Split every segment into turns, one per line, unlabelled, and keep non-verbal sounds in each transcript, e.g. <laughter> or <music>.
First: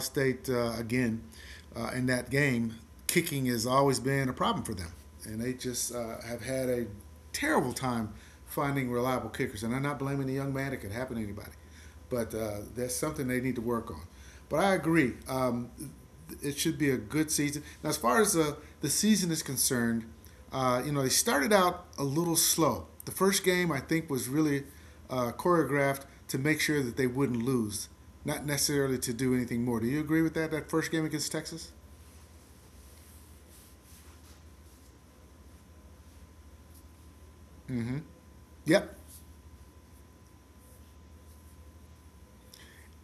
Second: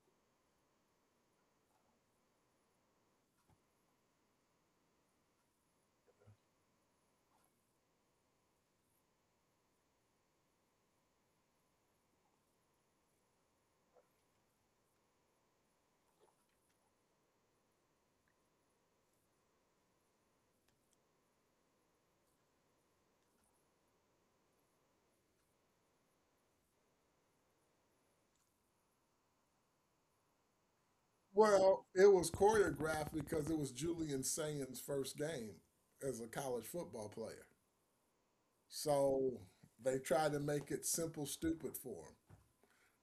State, again, in that game, kicking has always been a problem for them. And they just have had a terrible time finding reliable kickers. And I'm not blaming the young man, it could happen to anybody. But that's something they need to work on. But I agree. It should be a good season. Now, as far as the season is concerned, you know, they started out a little slow. The first game, I think, was really choreographed to make sure that they wouldn't lose, not necessarily to do anything more. Do you agree with that, that first game against Texas?
Well, it was choreographed because it was Julian Sain's first game as a college football player.
Yep.
So they tried to make it simple, stupid for him.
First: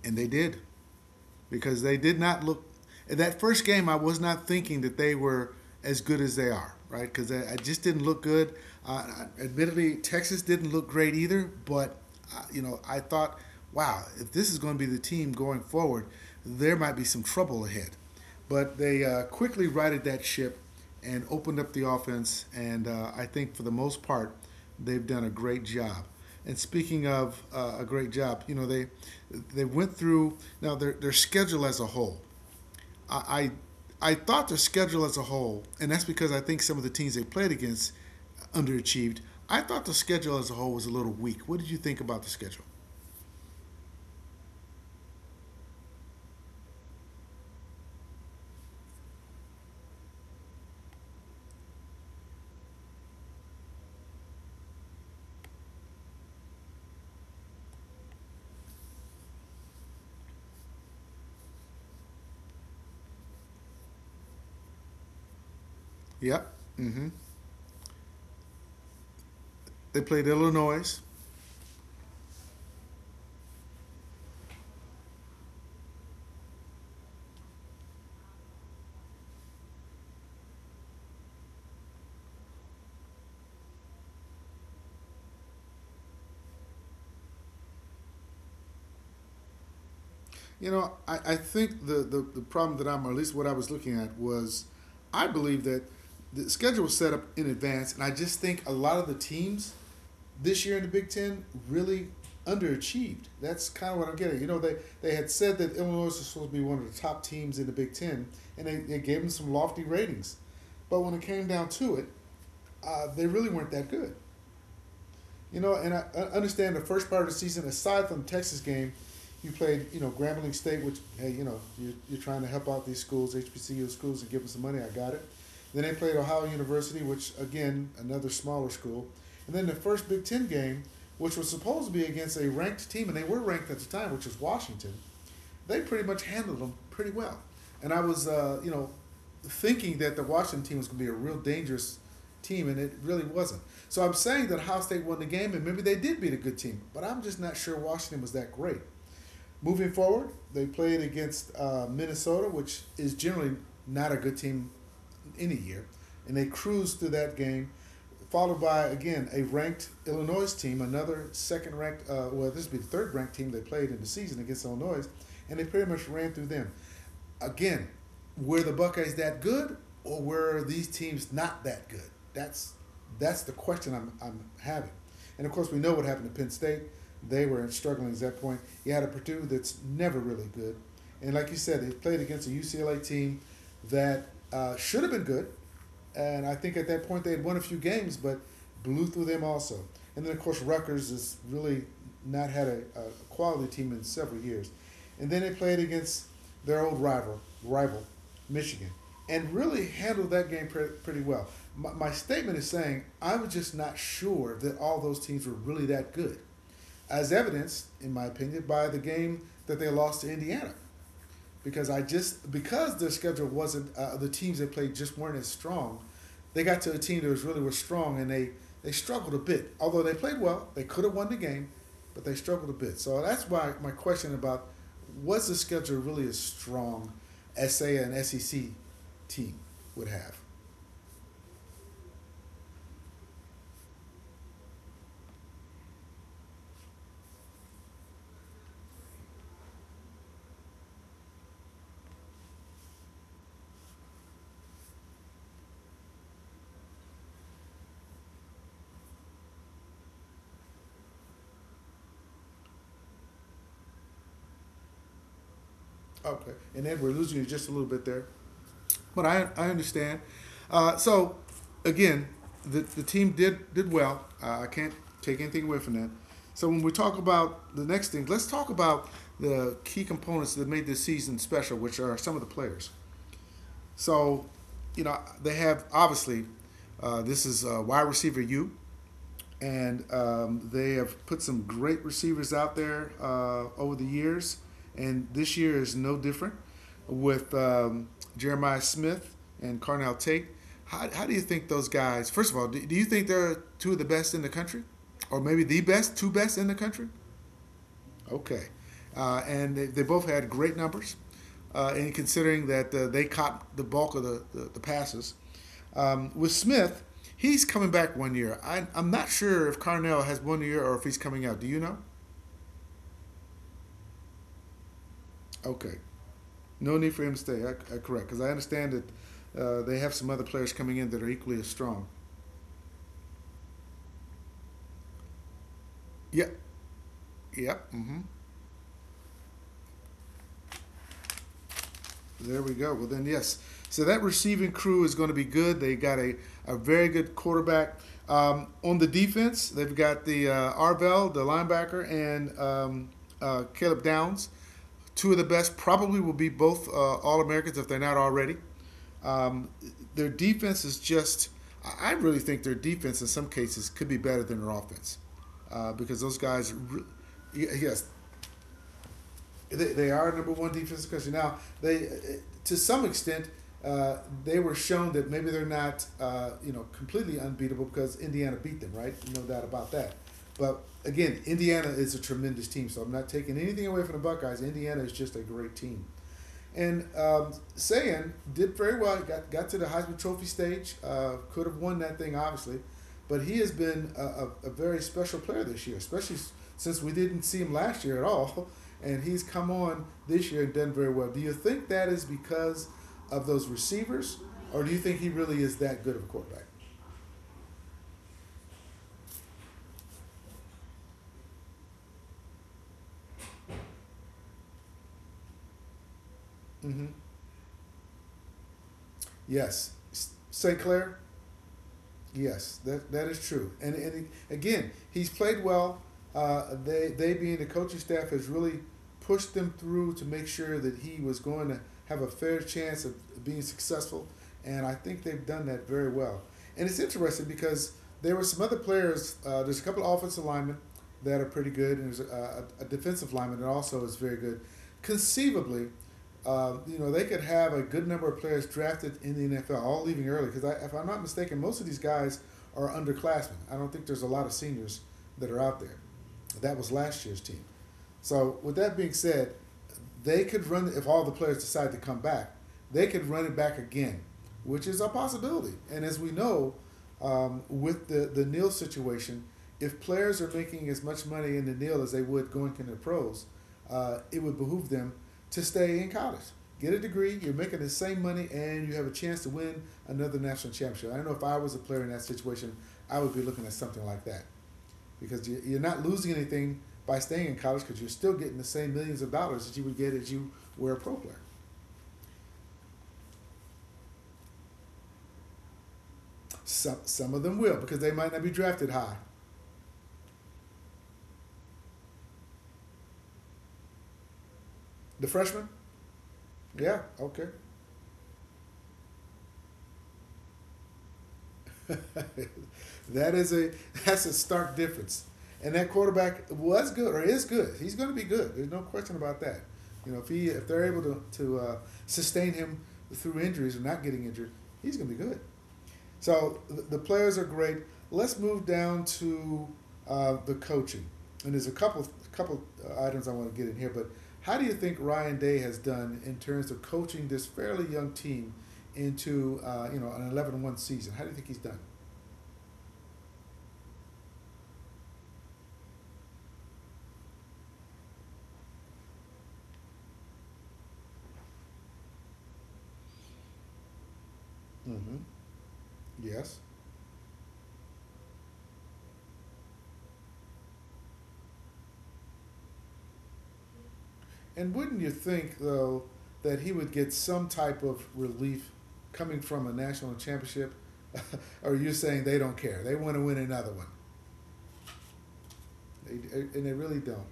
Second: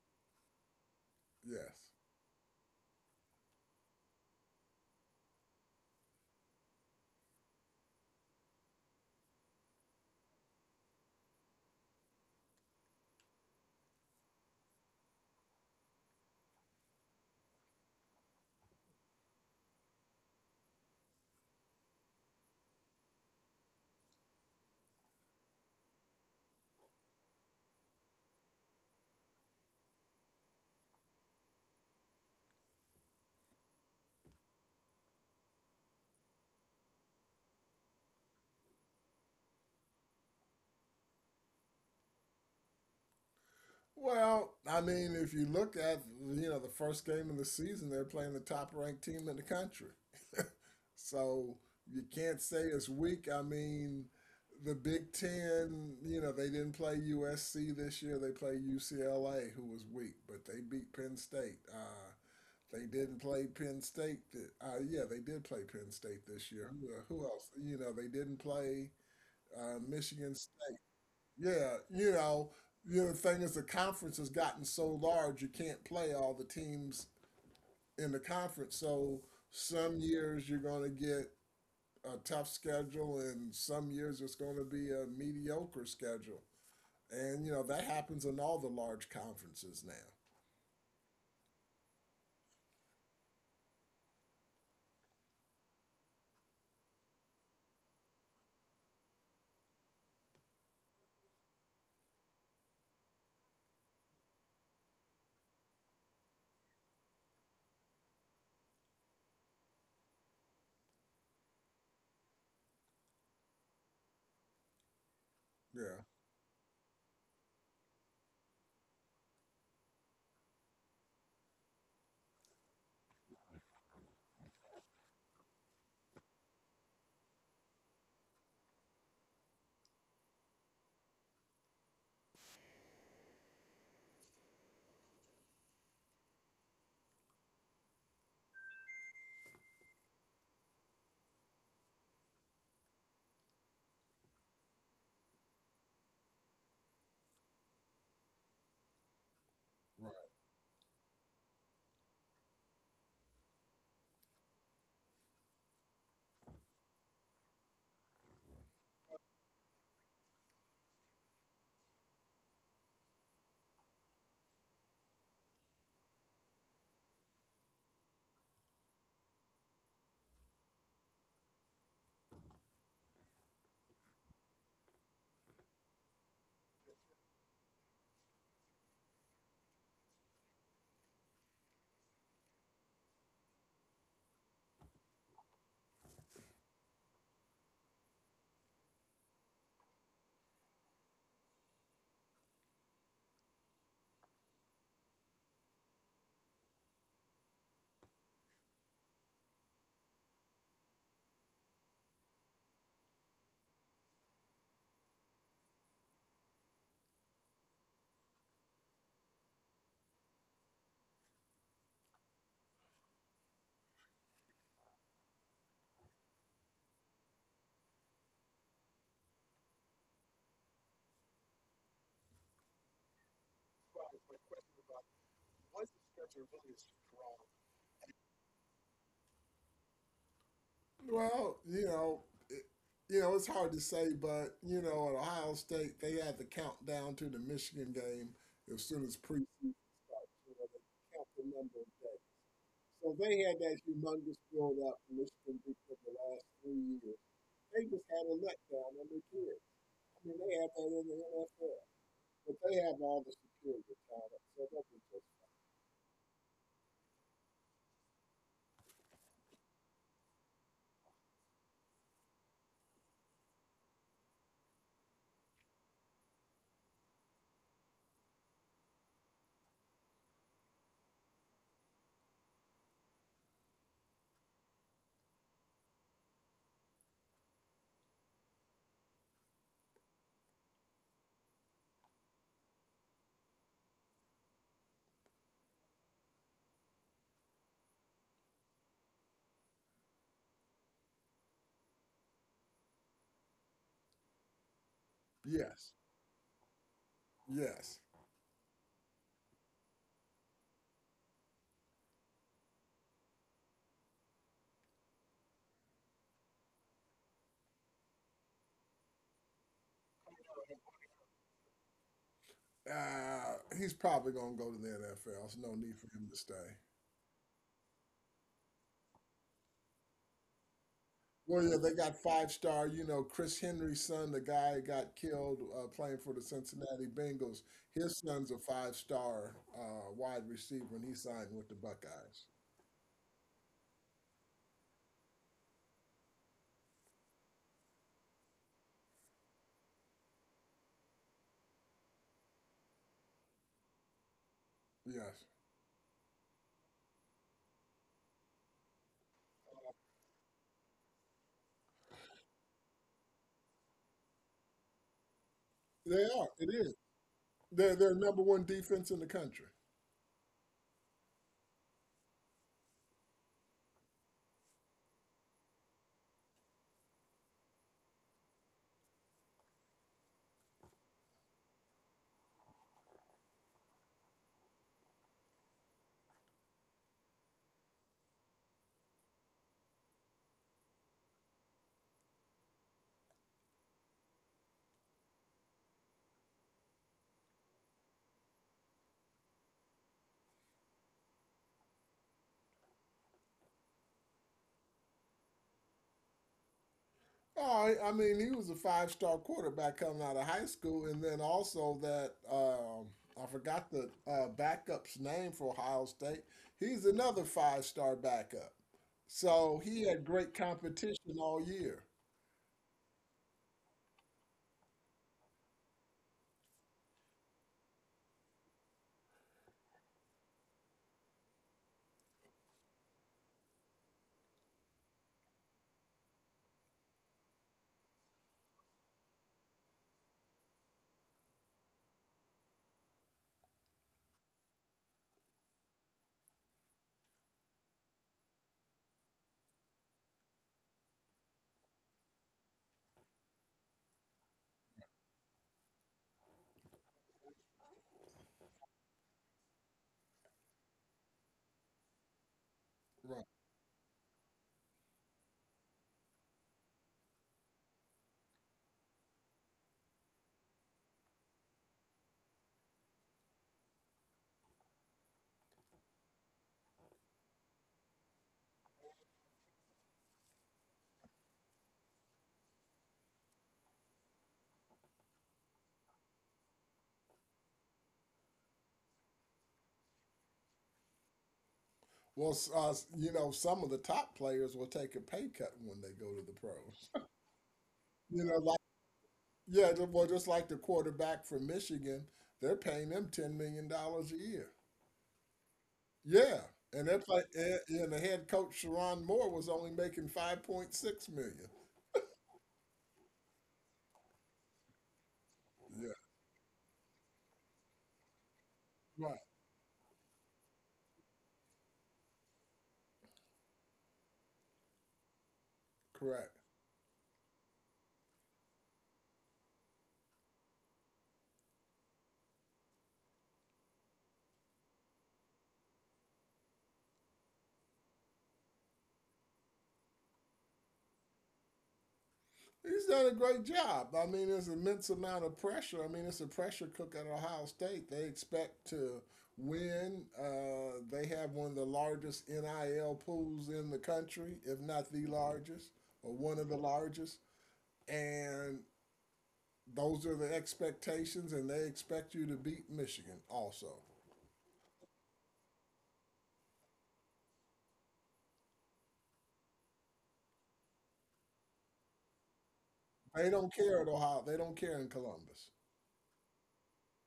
And they did.
Yes.
Because they did not look. In that first game, I was not thinking that they were as good as they are, right? Because I just didn't look good. Uh, Admittedly, Texas didn't look great either, but you know, I thought, wow, if this is going to be the team going forward, there might be some trouble ahead. But they quickly righted that ship and opened up the offense. And I think for the most part, they've done a great job. And speaking of a great job, you know, they went through now their schedule as a whole. I I thought their schedule as a whole, and that's because I think some of the teams they played against underachieved. I thought the schedule as a whole was a little weak. What did you think about the schedule?
Well, I mean, if you look at, the first game of the season, they're playing the top ranked team in the country. So you can't say it's weak. I mean, the Big Ten, they didn't play USC this year. They played UCLA, who was weak, but they beat Penn State. They didn't play Penn State. Yeah, they did play Penn State
Yep.
this year.
Hmm.
Who else? You know, they didn't play
They played
Michigan State.
Illinois.
Yeah, you know, the other thing is the conference has gotten so large, you can't play all the teams in the conference. So some years you're going to get a tough schedule, and some years it's going to be a mediocre schedule. And, you know, that happens in all the large conferences now.
You know, I think the problem that I'm, or at least what I was looking at, was I believe that the schedule was set up in advance, and I just think a lot of the teams this year in the Big Ten really underachieved. That's kind of what I'm getting. You know, they had said that Illinois was supposed to be one of the top teams in the Big Ten, and they gave them some lofty ratings. But when it came down to it, they really weren't that good. You know, and
Yeah.
I understand the first part of the season, aside from the Texas game, you played, you know, Grambling State, which, hey, you know, you're trying to help out these schools, HBCU schools, and give them some money. I got it. Then they played Ohio University, which, again, another smaller school. And then the first Big Ten game, which was supposed to be against a ranked team, and they were ranked at the time, which was Washington, they pretty much handled them pretty well. And I was, you know, thinking that the Washington team was going to be a real dangerous team, and it really wasn't. So I'm saying that Ohio State won the game, and maybe they did beat a good team, but I'm just not sure Washington was that great. Moving
Right.
forward, they played against Minnesota, which is generally not a good team any year, and they cruised through that game, followed by again a ranked Illinois team, another second ranked. Well, this would be the third ranked team they played in the season against Illinois, and they pretty much ran through them again. Were the Buckeyes that good, or were these teams not that good? That's that's the question I'm having. And of course, we know what happened to Penn State. They were struggling at that point. You had a Purdue that's never really good, and like you said, they played against a UCLA team that should have been good, and I think at that point they had won a few games, but blew through them also. And then, of course, Rutgers has really not had a quality team in several years. And then they played against their old rival, Michigan, and really handled that game pretty well. My statement is saying I was just not sure that all those teams were really that good, as evidenced, in my opinion, by the game that they lost to Indiana because I just because the schedule wasn't the teams they played just weren't as strong. They got to a team that was strong, and they struggled a bit. Although they played well, they could have won the game, but they struggled a bit. So that's why my question about was the schedule really as strong as say an SEC team would have.
Well, you know, it, you know, it's hard to say, but you know, at Ohio State, they had the countdown to the Michigan game as soon as preseason starts. You know, they count the number of days. So they had that humongous build up in Michigan for the last 3 years. They just had a letdown on their kids. I mean, they had that in the NFL. But they have all the security products, so they'll be
Okay, and then we're losing you just a little bit there. But I understand. So again, the team did well. I can't take anything away from that. So when we talk about the next thing, let's talk about the key components that made this season special, which are some of the players. So, you know, they have obviously this is wide receiver U, and they have put some great receivers out there over the years, and this year is no different with Jeremiah Smith and Carnell Tate. How do you think those guys? First of all, do you think they're two of the best in the country, or
just
maybe the
Yes,
best, two best in the country?
yes.
Okay. And they both had great numbers. And considering that they caught the bulk of the passes. With Smith, he's coming back one year. I'm not sure if Carnell has one year or if he's coming out. Do you know?
He's probably going to go to the NFL. There's no need
Okay.
for him to stay.
No need for him to stay. I correct. Because I understand that they have some other players coming in that are
Well,
equally as
yeah, they
strong.
got five star, you know, Chris Henry's son, the guy who got killed playing for the
Yep.
Cincinnati Bengals.
Yep.
His
Mm-hmm.
son's a five star wide receiver, and he signed with the Buckeyes.
There we go. Well, then, yes. So that receiving crew is going to be good. They got a very good quarterback. On the defense, they've got the Arvell, the linebacker, and Caleb Downs. Two of
Yes,
the best, probably will be both All Americans if they're not already. Um, their defense is just, I really think their defense in some cases could be better than their offense because
they
those
are. It
guys,
is. They're,
yes,
they're number one defense in the country.
they are number one defense in the country. Now, to some extent, uh, they were shown that maybe they're not, you know, completely unbeatable because Indiana beat them, right? No doubt about that. But again, Indiana is a tremendous team, so I'm not taking anything away from the Buckeyes. Indiana is just a great team. And Sayan did very well. Got to the Heisman Trophy stage. Could have won that thing, obviously, but he has been a very special player this year, especially since we didn't see him last year at all, <laughs> and he's come on this year and done very well. Do you think that is because of those receivers, or do you think he really is that good of a quarterback?
Oh, I mean, he was a five-star quarterback coming out of high school, and then also that I forgot the backup's name for Ohio State. He's
Mm-hmm.
another five-star backup, so
Yes,
he had great
St. Clair.
competition all year.
Yes, that is true. And again, he's played well. They being the coaching staff has really pushed them through to make sure that he was going to have a fair chance of being successful. And I think they've done that very well. And it's interesting because there were some other players. There's a couple of offensive linemen that are pretty good, and there's a defensive lineman that also is very good. Conceivably, you know, they could have a good number of players drafted in the NFL, all leaving early. Because I, if I'm not mistaken, most of these guys are underclassmen. I don't think there's a lot of seniors that are out there. That was last year's team. So with that being said, they could run. If all the players decide to come back, they could run
Right.
it back again, which is a possibility. And as we know, with the NIL situation, if players are making as much money in the NIL as they would going to the pros, it would behoove them to stay in college. Get a degree, you're making the same money, and you have a chance to win another national championship. I know if I was a player in that situation, I would be looking at something like that because are not losing anything by staying in college, because you're still getting the same millions of dollars that you would get if you were a pro player.
Well, you know, some of the top players will take a pay cut when they go to the
Some
pros. <laughs>
some of them will, because they might not
You
be
know, like
drafted high.
yeah, well, just like the quarterback from Michigan, they're paying them $10 million a year.
The freshman,
Yeah,
yeah,
and that's
okay.
like, and the head coach Sharon Moore was only making 5.6 million.
<laughs> That is a that's a stark difference. And that
Yeah,
quarterback was good, or is good. He's going to be good. There's no question
right,
about that. You know, if he if they're able to to sustain him through injuries, or not getting injured, he's going to be good.
correct.
So the players are great. Let's move down to the coaching, and there's a couple items I want to get in here. But how do you think Ryan Day has done in terms of coaching this fairly young team into you know, an 11-1 season? How do you think he's done?
He's done a great job. I mean, there's an immense amount of pressure. I mean, it's a pressure cook at Ohio State. They expect to win. They have one of the largest NIL pools in the country, if not
Mm-hmm.
the largest, or
Yes.
one of the largest. And those are the expectations, and they expect you to beat Michigan also.
And wouldn't you think though that he would get some type of relief coming from a national championship? <laughs> Or are you saying they don't care? They want to win
They
another
don't
one?
care at Ohio. They don't care in Columbus.
They, and they really don't.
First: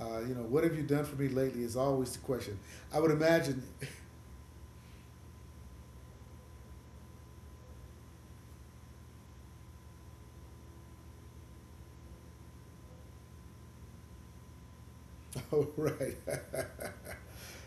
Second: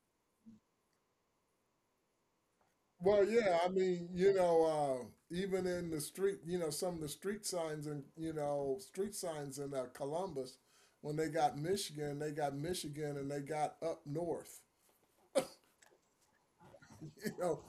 You know, what have you done for me lately is always the question. I would
Well, yeah,
imagine.
I
<laughs>
mean, you know, even in the street, you know, some of the street signs in, street signs in Columbus, when they got Michigan and they got up north,
Oh, right.
<laughs> you know,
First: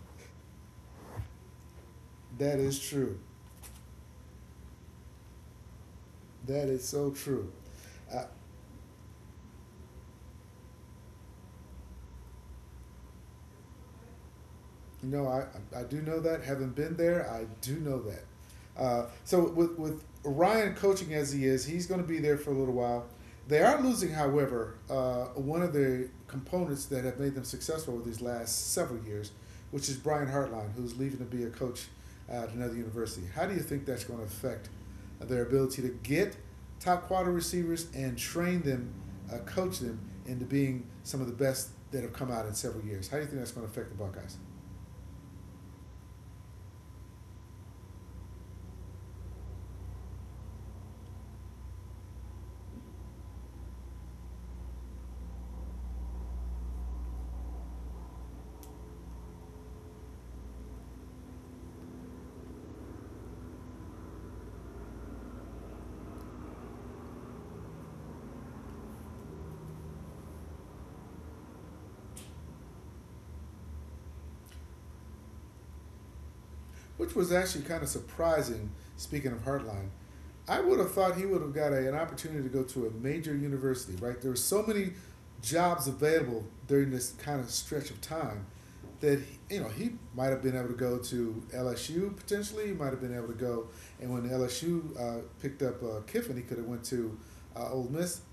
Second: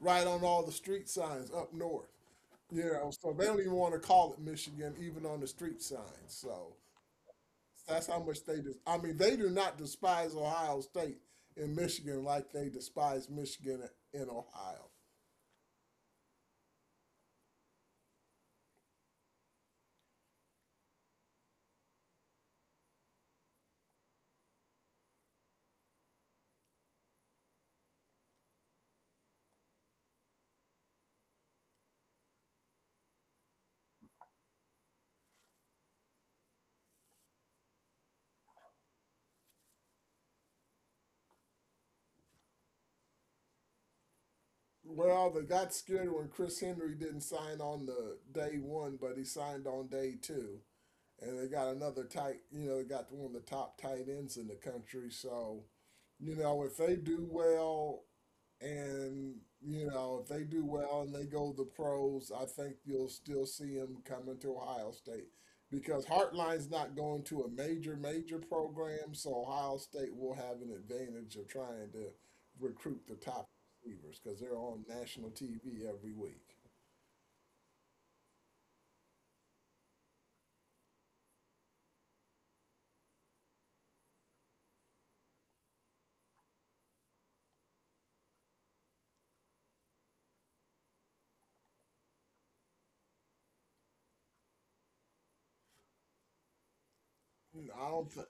right on all the street signs up north,
<laughs> That is
you know,
true.
so they don't even want to call it Michigan even on the street signs.
That
So
is so true.
that's how
Uh,
much they just, I mean, they do not despise Ohio State in Michigan like they despise Michigan in Ohio.
No, I do know that. Having been there, I do know that. So with Ryan coaching as he is, he's going to be there for a little while. They are losing, however, one of the components that have made them successful over these last several years, which is Brian Hartline, who's leaving to be a coach at another university. How do you think that's going to affect their ability to get top quarter receivers and train them, coach them into being some of the best that have come out in several years? How do you think that's going to affect the Buckeyes?
Well, they got scared when Chris Henry didn't sign on the day one, but he signed on day two, and they got another tight. You know, they got one of the top tight ends in the country. So, you know, if they do well and you know, if they do well and they go the pros, I think you'll still see them coming to Ohio State because Heartline's not going to a major program, so Ohio State will have an advantage of trying to recruit the top receivers because they're on national TV every week.
Which was actually kind of surprising. Speaking of Hartline, I would have thought he would have got a, an opportunity to go to a major university. Right, there were so many jobs available during this kind of stretch of time that you know, he might have been able to go to LSU potentially. He might have been able to go, and when LSU picked up Kiffin, he could have went to Ole
I don't.
Miss.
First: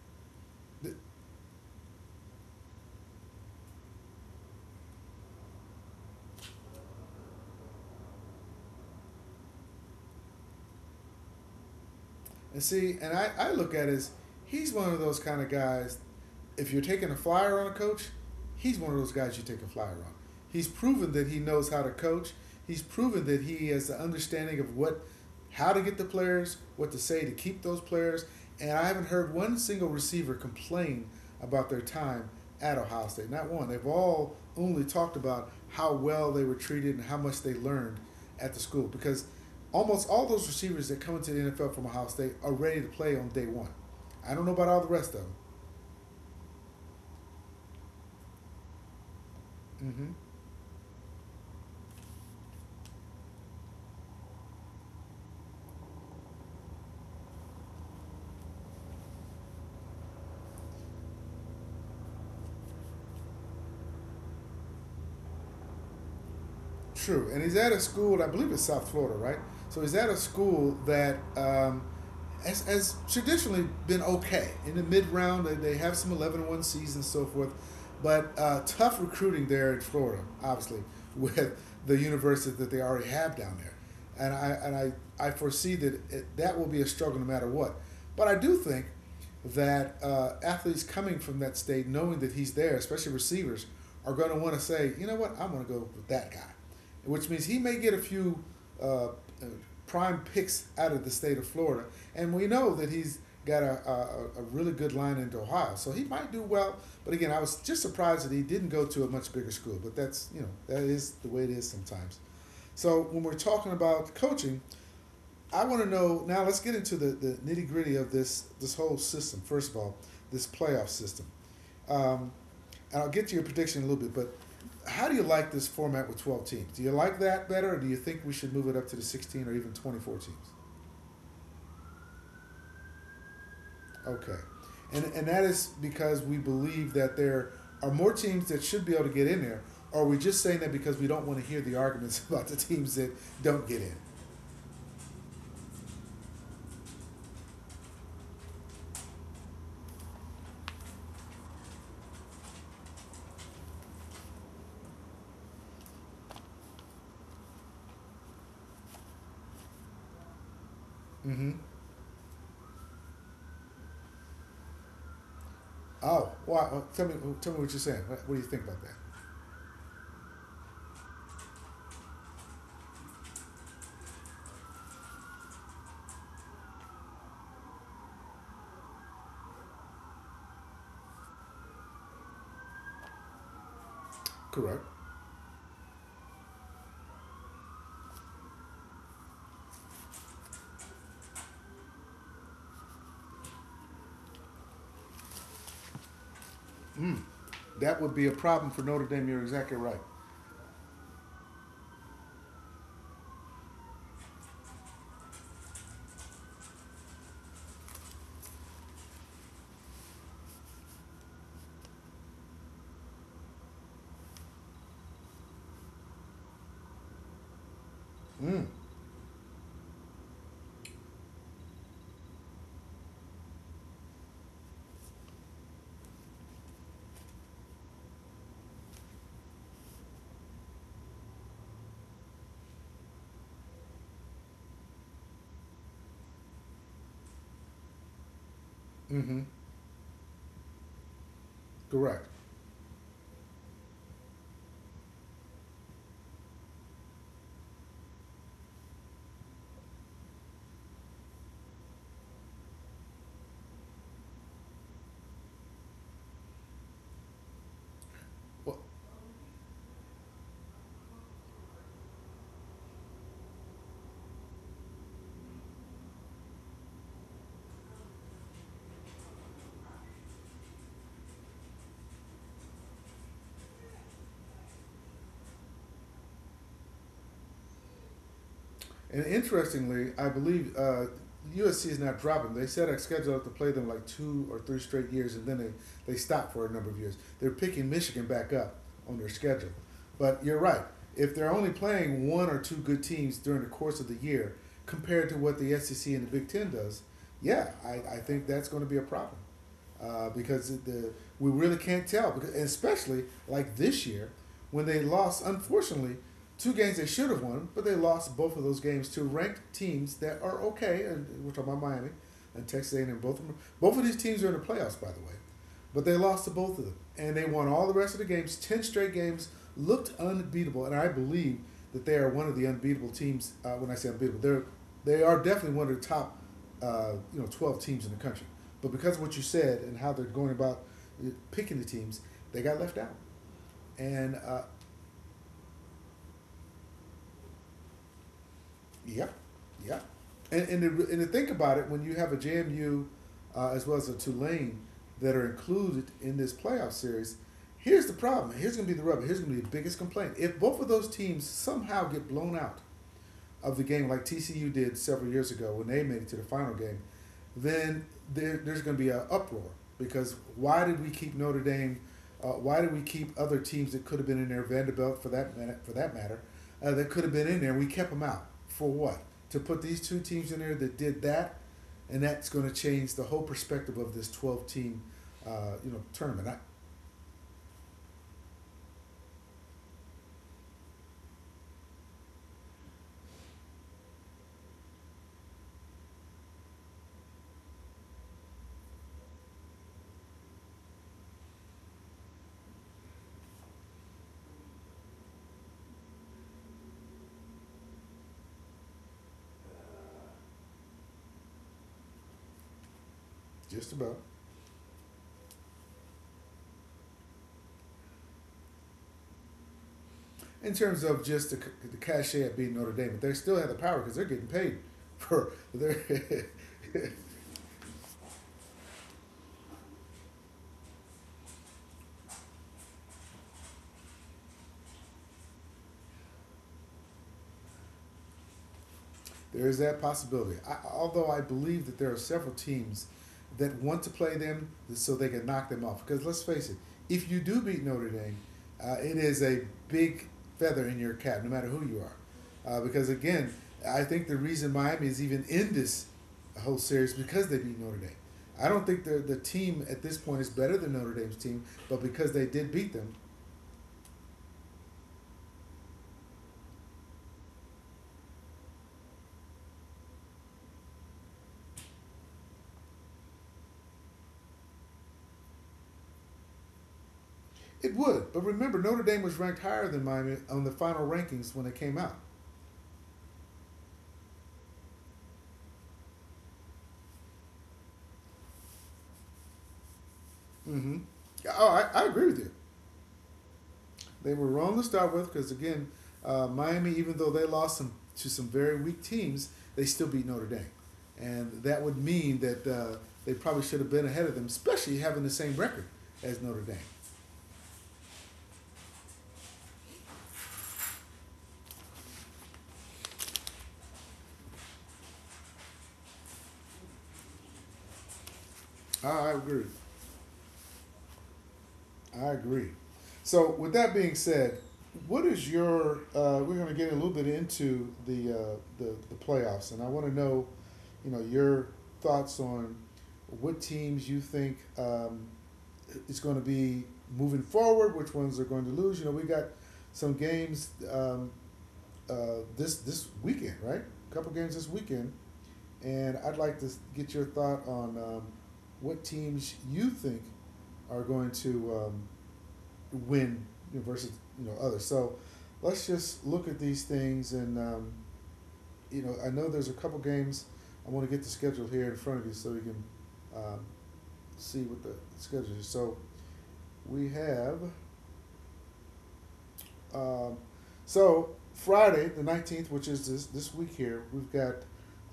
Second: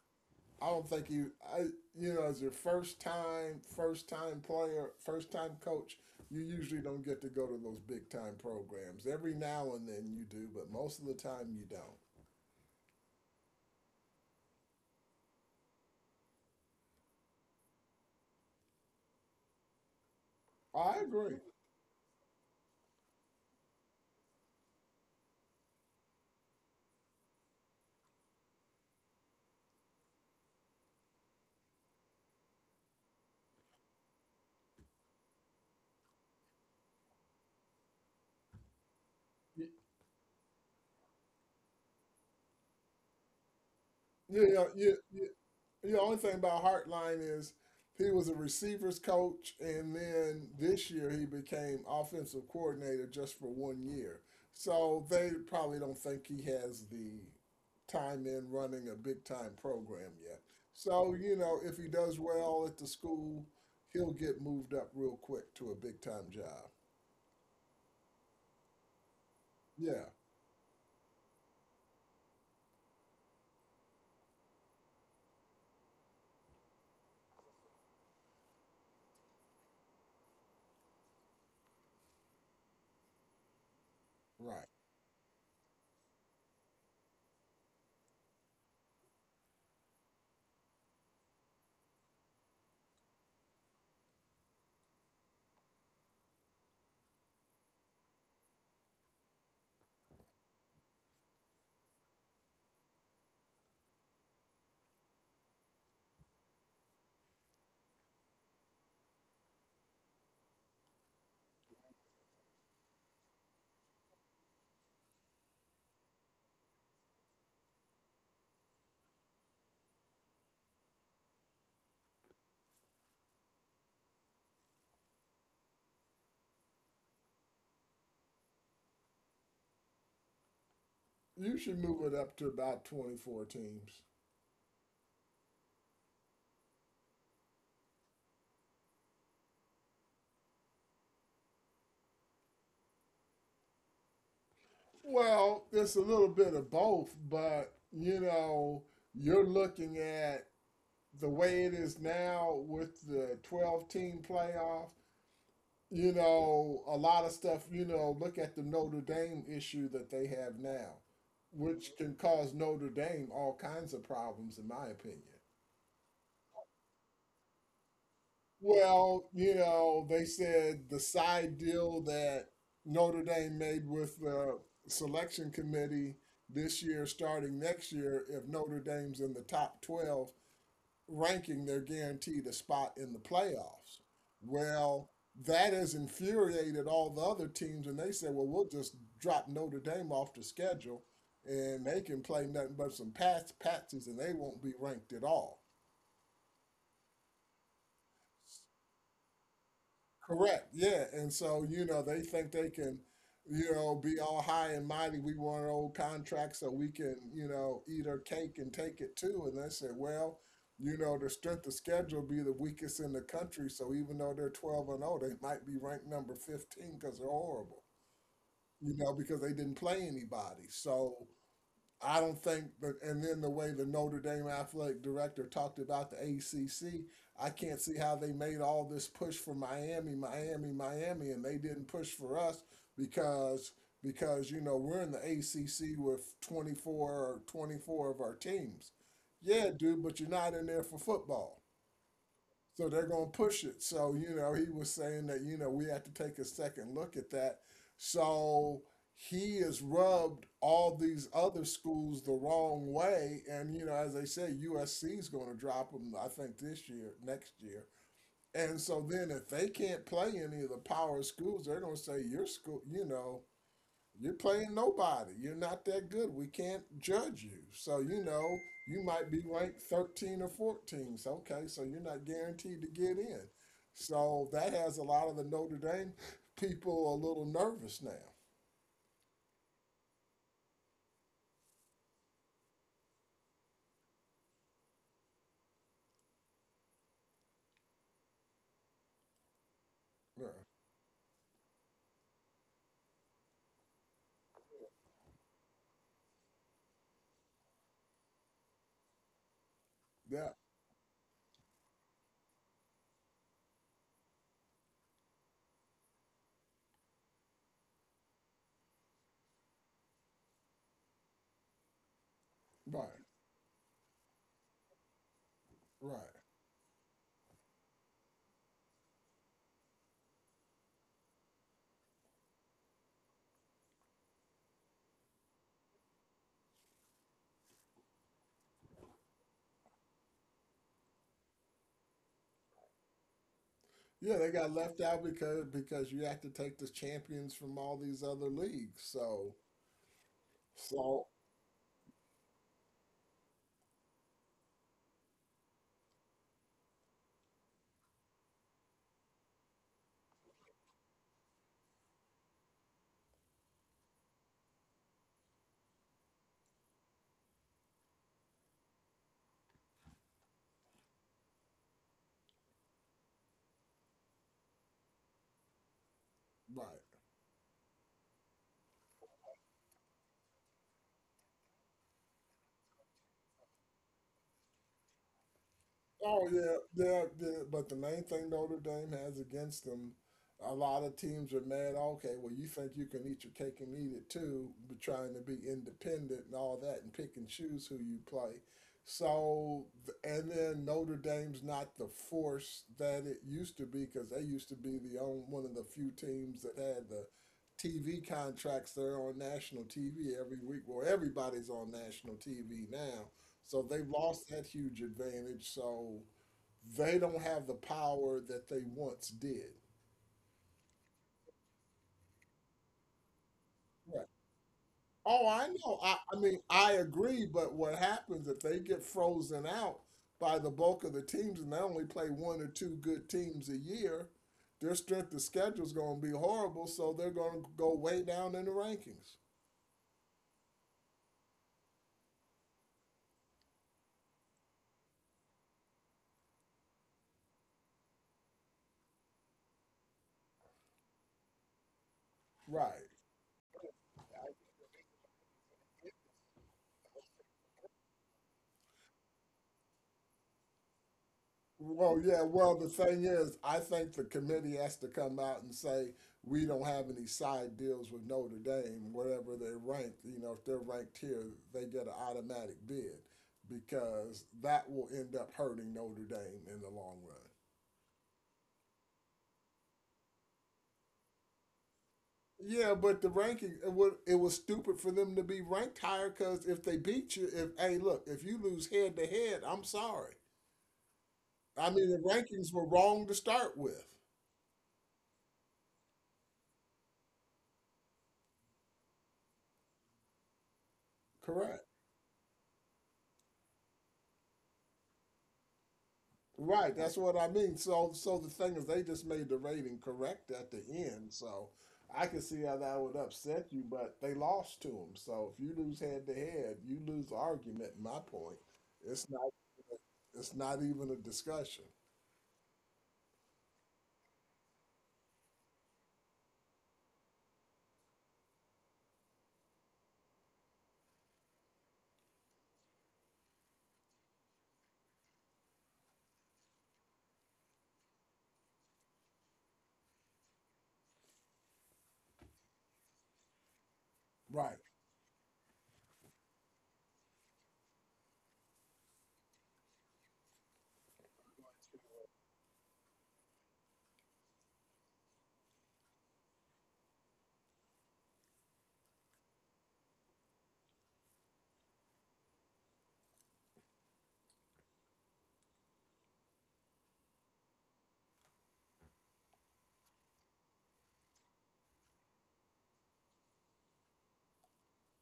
I don't think you, I, you know, as your first time player, first time coach, you usually don't get to go to those big time programs. Every now and then you do, but most of the time you don't.
And see, and I look at it as he's one of those kind of guys. If you're taking a flyer on a coach, he's one of those guys you take a flyer on. He's
I
proven that
agree.
he knows how to coach. He's proven that he has the understanding of what, how to get the players, what to say to keep those players. And I haven't heard one single receiver complain about their time at Ohio State. Not one. They've all only talked about how well they were treated and how much they learned at the school. Because
Yeah,
almost all those receivers that come into the NFL from Ohio State are ready to play on day one. I don't know
yeah,
about all the rest of
yeah,
them.
The only thing about Hartline is he was a receivers coach, and
Mm-hmm.
then this year he became offensive coordinator just for 1 year. So they probably don't think he has the time in running a big time program yet. So, you know, if he does well at the school, he'll get moved up real quick to a big time job.
True, and he's at a school. I believe it's South Florida, right? So he's at
Yeah,
a school that has traditionally been okay in the mid round. They have some 11-1 seasons and so forth, but tough recruiting there in Florida, obviously, <laughs> with the university that they already have down there, and I
right.
and I foresee that that will be a struggle no matter what. But I do think that athletes coming from that state, knowing that he's there, especially receivers, are going to want to say, you know what, I'm going to go with that guy, which means he may get a few uh, uh, prime picks out of the state of Florida. And we know that he's got a really good line into Ohio. So he might do well. But again, I was just surprised that he didn't go to a much bigger school. But that's, you know, that is the way it is sometimes. So when we're talking about coaching, I want to know now. Let's get into the nitty gritty of this whole system. First of all, this playoff system, um, and I'll get to your prediction in a little bit. But how do you like this format with 12 teams? Do you like that better, or do you think we should move it up to the 16 or even 24 teams?
You should move it up to about 24 teams.
Okay, and that is because we believe that there are more teams that should be able to get in there. Or are we just saying that because we don't want to hear the arguments <laughs> about the teams that don't get in?
Well, it's a little bit of both, but you know, you're looking at the way it is now with the 12 team playoff. You know, a lot of stuff, you know, look at the Notre Dame issue that they have now,
Mm-hmm.
which can cause Notre Dame all kinds of problems, in my opinion.
Oh, why? Well, tell me, tell me what you're saying. What do you think about that?
Well, you know, they said the side deal that Notre Dame made with the selection committee this year, starting next year, if Notre Dame's in the top 12 ranking, they're guaranteed a spot in the playoffs.
Correct.
Well, that has infuriated all the other teams, and they said, well, we'll just drop Notre Dame off the schedule, and they can play nothing but some pats, patsies, and they won't be ranked at all.
Mm. That would be a problem for Notre Dame. You're exactly right.
Correct. Yeah. And so, you know, they think they can, you know, be all high and mighty. We want an old contract so we can, you know, eat our cake and take it too. And they said, well, you know, the strength of schedule be the weakest in the country. So even though they're 12 and oh, they might be ranked number 15 because they're horrible,
Mm.
you know, because they didn't play anybody. So, I don't think, but and then the way the Notre Dame athletic director talked about the ACC, I can't see how they made all this push for Miami, and they didn't push for us because you know we're in the ACC with 24 of our teams.
Hmm.
Yeah, dude, but you're not in there for football.
Correct.
So they're going to push it. So, you know, he was saying that, you know, we have to take a second look at that. So he has rubbed all these other schools the wrong way. And, you know, as they say, USC is going to drop them, I think, next year. And
Well,
so then if they can't play any of the power schools, they're going to say, your school, you know, you're playing nobody. You're not that good. We can't judge you. So, you know, you might be ranked 13 or 14. So, okay, so you're not guaranteed to get in. So, that has a lot of the Notre Dame people a little nervous now.
and interestingly, I believe USC is not dropping. They set a schedule to play them like two or three straight years, and then they stop for a number of years. They're picking Michigan back up on their schedule.
Yeah.
But you're right. If they're only playing one or two good teams during the course of the year compared to what the SEC and the Big Ten does, yeah, I think that's going to be a problem.
Yeah.
Because the We really can't tell. Because especially like this year, when they lost, unfortunately, two games they should have won, but they lost both of those games to ranked teams that are okay. And we're talking about Miami and Texas A&M.
Right.
Both of them, both of these teams are in the playoffs, by the way. But they
Right.
lost to both of them, and they won all the rest of the games. Ten straight games looked unbeatable, and I believe that they are one of the unbeatable teams. When I say unbeatable, they are definitely one of the top, you know, 12 teams in the country. But because of what you said and how they're going about picking the teams, they got left out.
Yeah,
And
they got left out because you have to take the champions from all these other leagues.
Yep,
So,
yep. And to, and
so
to think about it, when you have a JMU as well as a Tulane that are included in this playoff series, here's the problem. Here's going to be the rubber. Here's going to be the biggest complaint. If both of those teams somehow get blown out of the game, like TCU did several years ago when they made it to the final game, then there's going to be an uproar because why did we keep Notre Dame? Why did we keep other teams that could have been in there, Vanderbilt for that minute, for that matter, that
right.
could have been in there? We kept them out for what? To put these two teams in there that did that, and that's going to change the whole perspective of this 12 team, you know, tournament.
Oh
I,
yeah. But the main thing Notre Dame has against them, a lot of teams are mad. Okay, well you think you can eat your cake and eat it too, but trying to be independent and all that, and pick and choose who you play. So and then Notre Dame's not the force that it used to be because they used to be the only one of the few teams that had the TV contracts. They're on national TV every week. Well, everybody's on national TV now so
just
they have
about.
lost that huge advantage. So they don't have the power that they once did.
In terms of just the cachet of beating Notre Dame, but they still have the power because they're
Right.
getting paid
Oh,
for
I know.
there.
I
<laughs>
mean, I agree. But what happens if they get frozen out by the bulk of the teams and they only play 1 or 2 good teams a year? Their strength of schedule is going to be horrible. So they're going to go way down in the rankings.
There is that possibility. I, although I believe that there are several teams that want to play them so they can knock them off. Because let's face it, if you do beat Notre Dame, it is a big feather in your cap, no matter who you are.
Right.
Because again, I think the reason Miami is even in this whole series, because they beat Notre Dame. I don't think the team at this point is better than Notre Dame's team, but
Well,
because they did
the
beat them,
thing is, I think the committee has to come out and say, we don't have any side deals with Notre Dame, whatever they rank, you know, if they're ranked here, they get an automatic bid because that will end up hurting Notre Dame in the long run.
it would. But remember, Notre Dame was ranked higher than Miami on the final rankings when it came out.
Yeah, but the ranking it was stupid for them to be ranked higher. Because if they beat you, if hey, look, if you lose head to head, I'm sorry.
Mm-hmm. Oh,
I
I
mean, the
agree with you.
rankings were wrong to start with.
They were wrong to start with, because again, Miami, even though they lost some to some very weak teams, they still beat Notre Dame, and that
Correct.
would mean that they probably should have been ahead of them, especially having the same record as Notre Dame.
Right, that's what I mean. So, the thing is, they just made the rating correct at the end. So, I can see how that would upset you, but they lost to them. So, if you lose head to head, you lose the argument. My point, it's
I
not,
agree with you.
it's not even a discussion.
I agree. So, with that being said, what is your? We're going to get a little bit into the the playoffs, and I want to know, you know, your thoughts on what teams you think is going to be moving forward, which ones are going to lose. You know, we got some games this weekend, right? A couple games this
Right,
weekend, and I'd like to get your thought on what teams you think are going to win versus you know others. So let's just look at these things and you know I know there's a couple games I want to get the schedule here in front of you so we can um, see what the schedule is. So we have um, so Friday the 19th, which is this week here, we've got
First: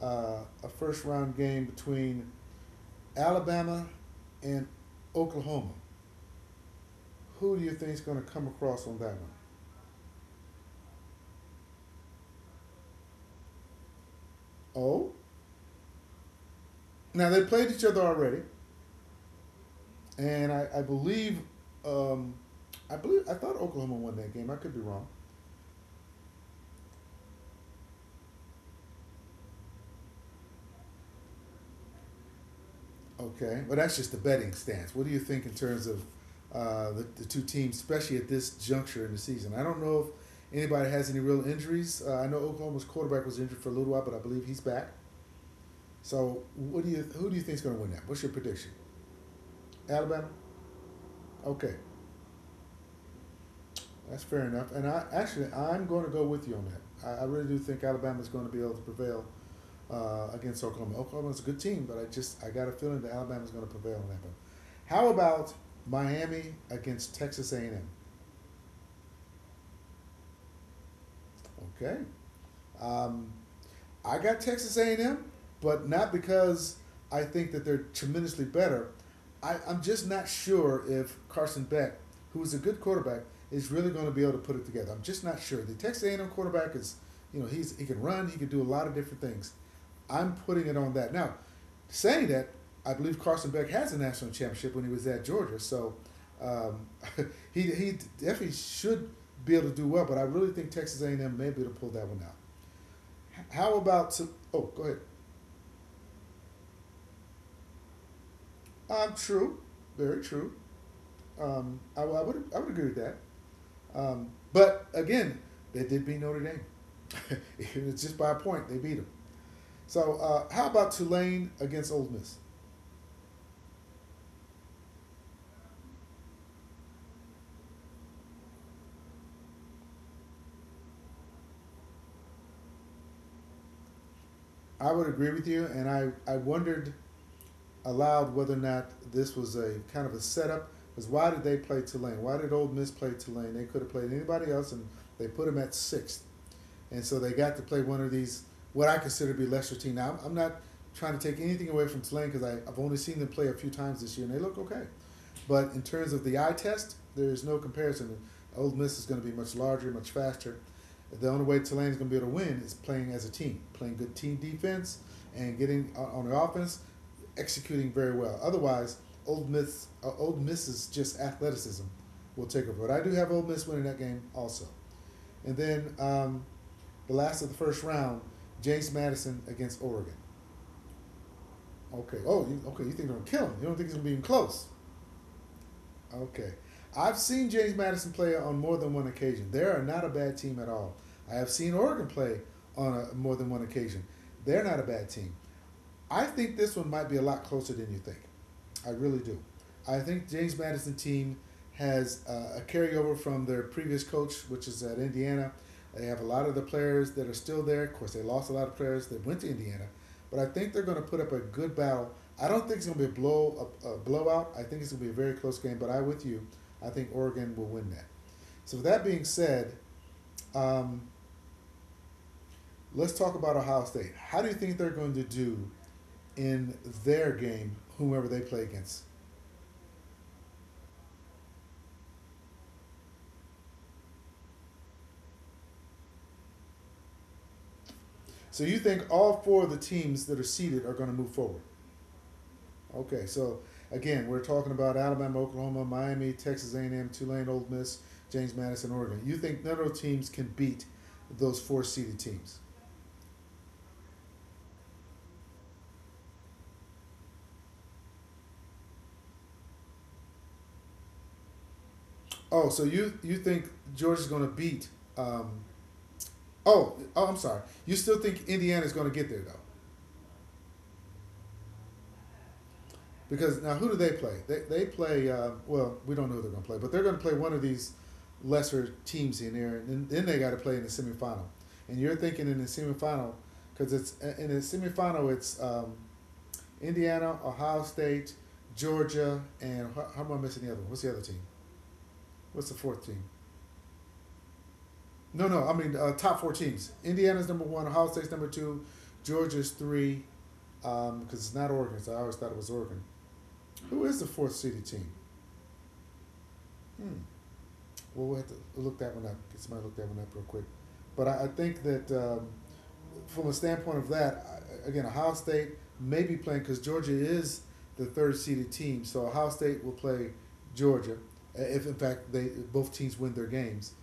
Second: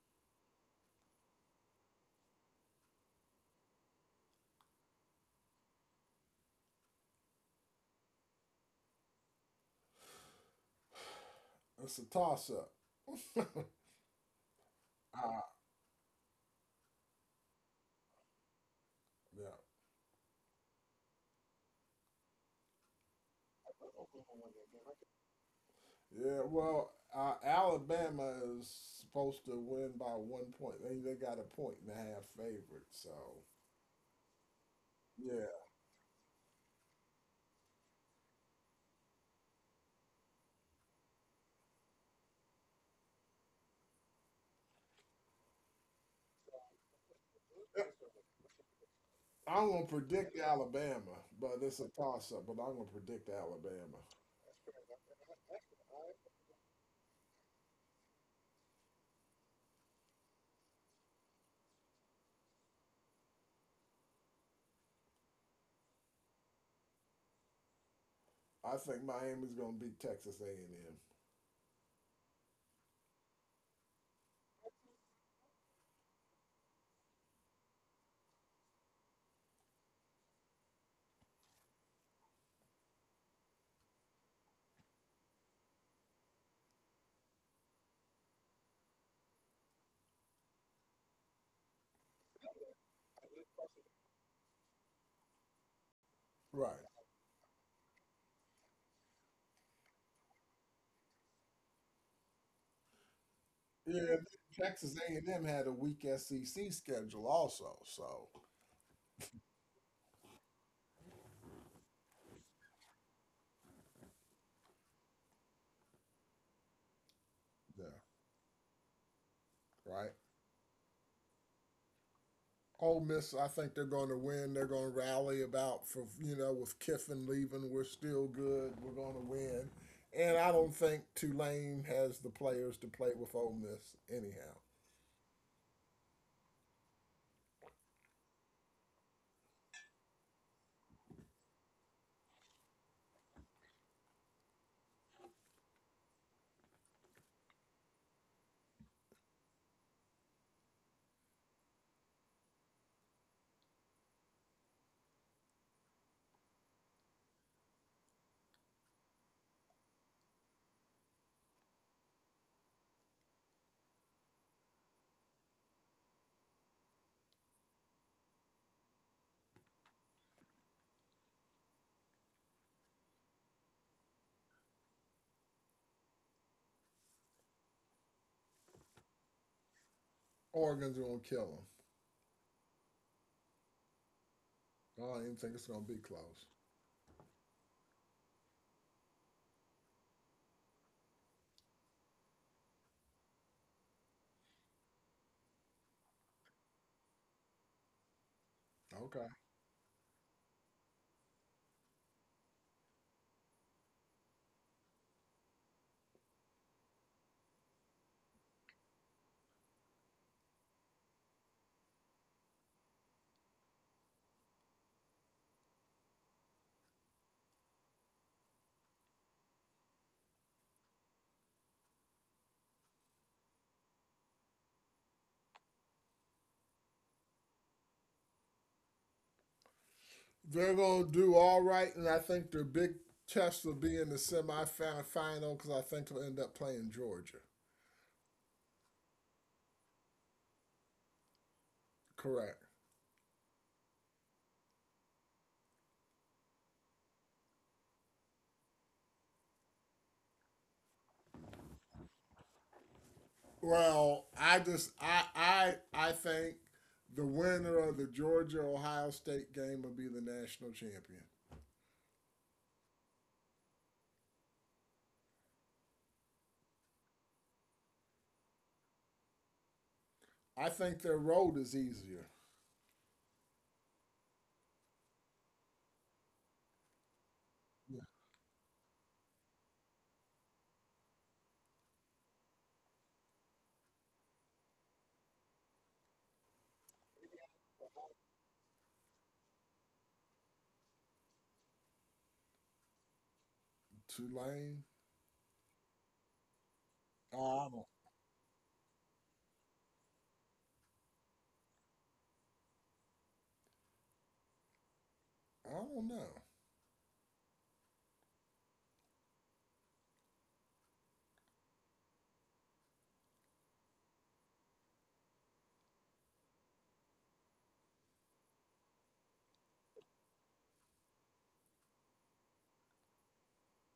a first round game between Alabama and Oklahoma. Who do you think is going to come across on that one?
it's a toss up. <laughs>
Oh,
Ah,
now they played each other already.
yeah,
And I believe, um, I believe I thought Oklahoma won that game. I could be wrong.
yeah. Well, Alabama is supposed to win by 1 point. They got a point and a half favorite. So,
Okay, but that's just the betting stance. What do you
yeah.
think in terms of the two teams, especially at this juncture in the season? I don't know if anybody has any real injuries. I know Oklahoma's quarterback was injured for a little while, but I believe he's back. So, what do you who do you think is going to win that? What's your prediction?
I'm gonna
Alabama.
predict Alabama, but
Okay,
it's a toss-up. But I'm gonna predict Alabama.
that's fair enough. And I actually I'm going to go with you on that. I really do think Alabama is going to be able to prevail against Oklahoma. Oklahoma's a good team, but I just I got a feeling that Alabama's going to prevail on that one. How about Miami against Texas A&M?
I think Miami's gonna beat Texas A&M.
Okay. Um, I got Texas A&M, but not because I think that they're tremendously better. I'm just not sure if Carson Beck, who is a good quarterback, is really going to be able to put it together. I'm just not sure. The Texas A&M quarterback is, you know, he's he can run, he can do a lot of different things. I'm putting it on that. Now, saying that, I believe Carson Beck has a national championship when he was at Georgia, so
Right.
um, <laughs> he definitely should be able to do well. But I really think Texas A&M may be able to pull that one out. How about
Yeah,
some? Oh, go
Texas
ahead.
A&M had a weak SEC schedule also. So,
True, very true. I would I would agree with that. But again, they did beat Notre Dame. <laughs> If
yeah,
it's just by a point, they beat them.
right.
So how about Tulane against Ole Miss?
Ole Miss, I think they're going to win. They're going to rally about for, with Kiffin leaving, we're still good. We're going to win, and I don't think Tulane has the players to play with Ole Miss anyhow.
I would agree with you, and I wondered aloud whether or not this was a kind of a setup. Because why did they play Tulane? Why did Ole Miss play Tulane? They could have played anybody else, and they put them at sixth. And so they got to play one of these what I consider to be lesser team. Now I'm not trying to take anything away from Tulane because I've only seen them play a few times this year and they look okay. But in terms of the eye test, there is no comparison. Ole Miss is going to be much larger, much faster. The only way Tulane is going to be able to win is playing as a team, playing good team defense, and getting on the offense, executing very well. Otherwise, Old Miss's just athleticism will take over. But I do have Ole Miss winning that game also. And then the last of the first round, James Madison against Oregon.
Oregon's going to kill
Okay. Oh, you, okay. You think they're gonna kill him? You don't think he's gonna be even close?
them. I don't even think it's going to be close.
Okay. I've seen James Madison play on more than one occasion. They are not a bad team at all. I have seen Oregon play more than one occasion. They're not a bad team. I think this one might be a lot closer than you think. I really
Okay.
do. I think James Madison team has a carryover from their previous coach, which is at Indiana. They have a lot of the players that are still there. Of course, they lost a lot of players that went to Indiana, but I think they're going to put up a good battle. I don't think it's going to be a blowout. I think it's going to be a very close game. But I with you. I think Oregon will win that. So with that being said, um, let's talk about Ohio State. How do you think they're going to do in their game, whomever they play against.
They're going to do all right, and I think their big test will be in the semifinal because I think they'll end up playing Georgia.
So you think all four of the teams that are seeded are going to move forward?
Correct.
Okay, so again, we're talking about Alabama, Oklahoma, Miami, Texas A&M, Tulane, Ole Miss, James Madison, Oregon. You think none of those teams can beat those four seeded teams?
Well, I just I think the winner of the Georgia Ohio State game will be the national champion.
Oh, so you think Georgia's going to beat? Um, oh, oh, I'm sorry. You still think Indiana's going to get there though?
I think their road is easier.
Because now, who do they play? They play, well, we don't know who they're going to play, but they're going to play one of these
Yeah.
lesser teams in there, and then they got to play in the semifinal. And you're thinking in the semifinal, because it's in the semifinal, it's Indiana, Ohio State, Georgia, and how am I missing the other one? What's the other team? What's the fourth team?
Tulane.
No, no, I mean top four teams. Indiana's number
Oh, I
one,
don't.
Ohio State's number two, Georgia's three, because it's not Oregon, so I always thought it was Oregon. Who is the fourth seeded team?
I don't know.
Hmm. Well, we'll have to look that one up. Get somebody to look that one up real quick. But I think that from a standpoint of that, I, again, Ohio State may be playing because Georgia is the third seeded team. So Ohio State will play Georgia if, in fact, they both teams win their games.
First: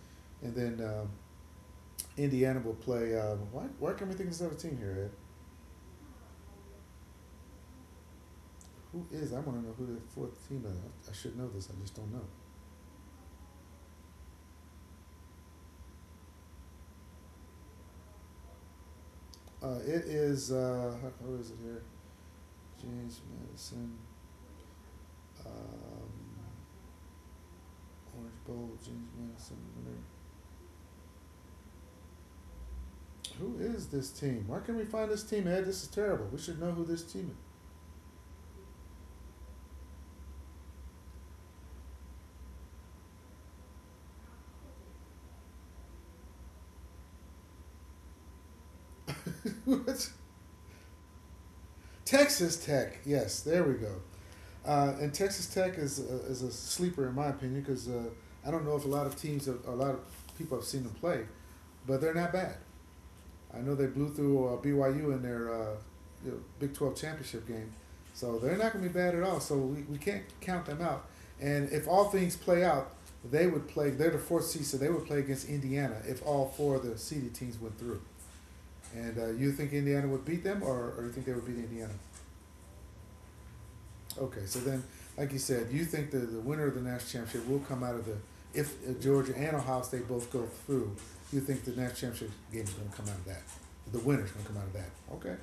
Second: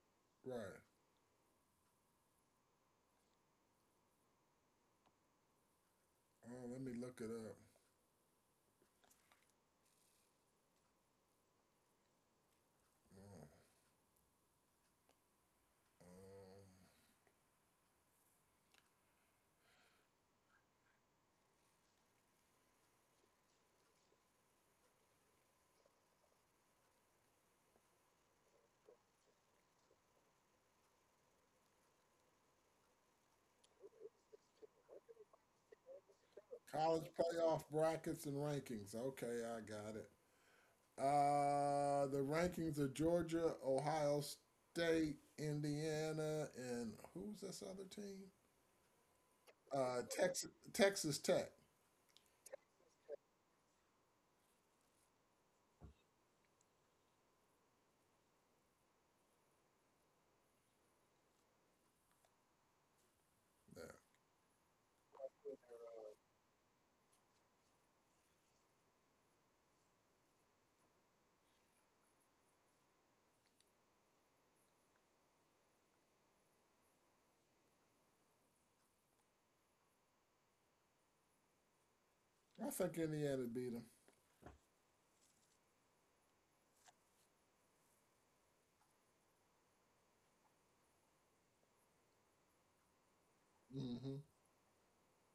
And
Right.
then Indiana will play. Why can't we think of this other team here, Ed?
Oh, let me look it up.
Who is? I want to know who the fourth team is. I should know this. I just don't know. It is. How is it here? James Madison. Um, Orange Bowl, James Madison. Who is this team? Where can we find this team, Ed? This is terrible. We
Oh,
should know who this
college
team
playoff brackets and rankings. Okay, I got it. The rankings of Georgia, Ohio State, Indiana, and who's this other team?
is. <laughs>
Texas Tech.
Texas Tech. Yes, there we go. And Texas Tech is is a sleeper in my opinion because I don't know if a lot of teams, have, a lot of people have seen them play, but they're not bad. I know they
Yeah,
blew through BYU in their you know, Big 12 championship game. So they're not going to be bad at all. So we can't count them out. And if all things play out, they're the fourth seed, so they would play against Indiana if all four of the seeded teams went through. And you think Indiana would beat them, or you think they would beat Indiana?
I think Indiana beat them.
Okay, so then, like you said, you think the winner of the national championship will come out of the, if Georgia and Ohio State both go through, you think the national championship game is going to come out of that. The
Hmm.
winner's going to come out of that. Okay.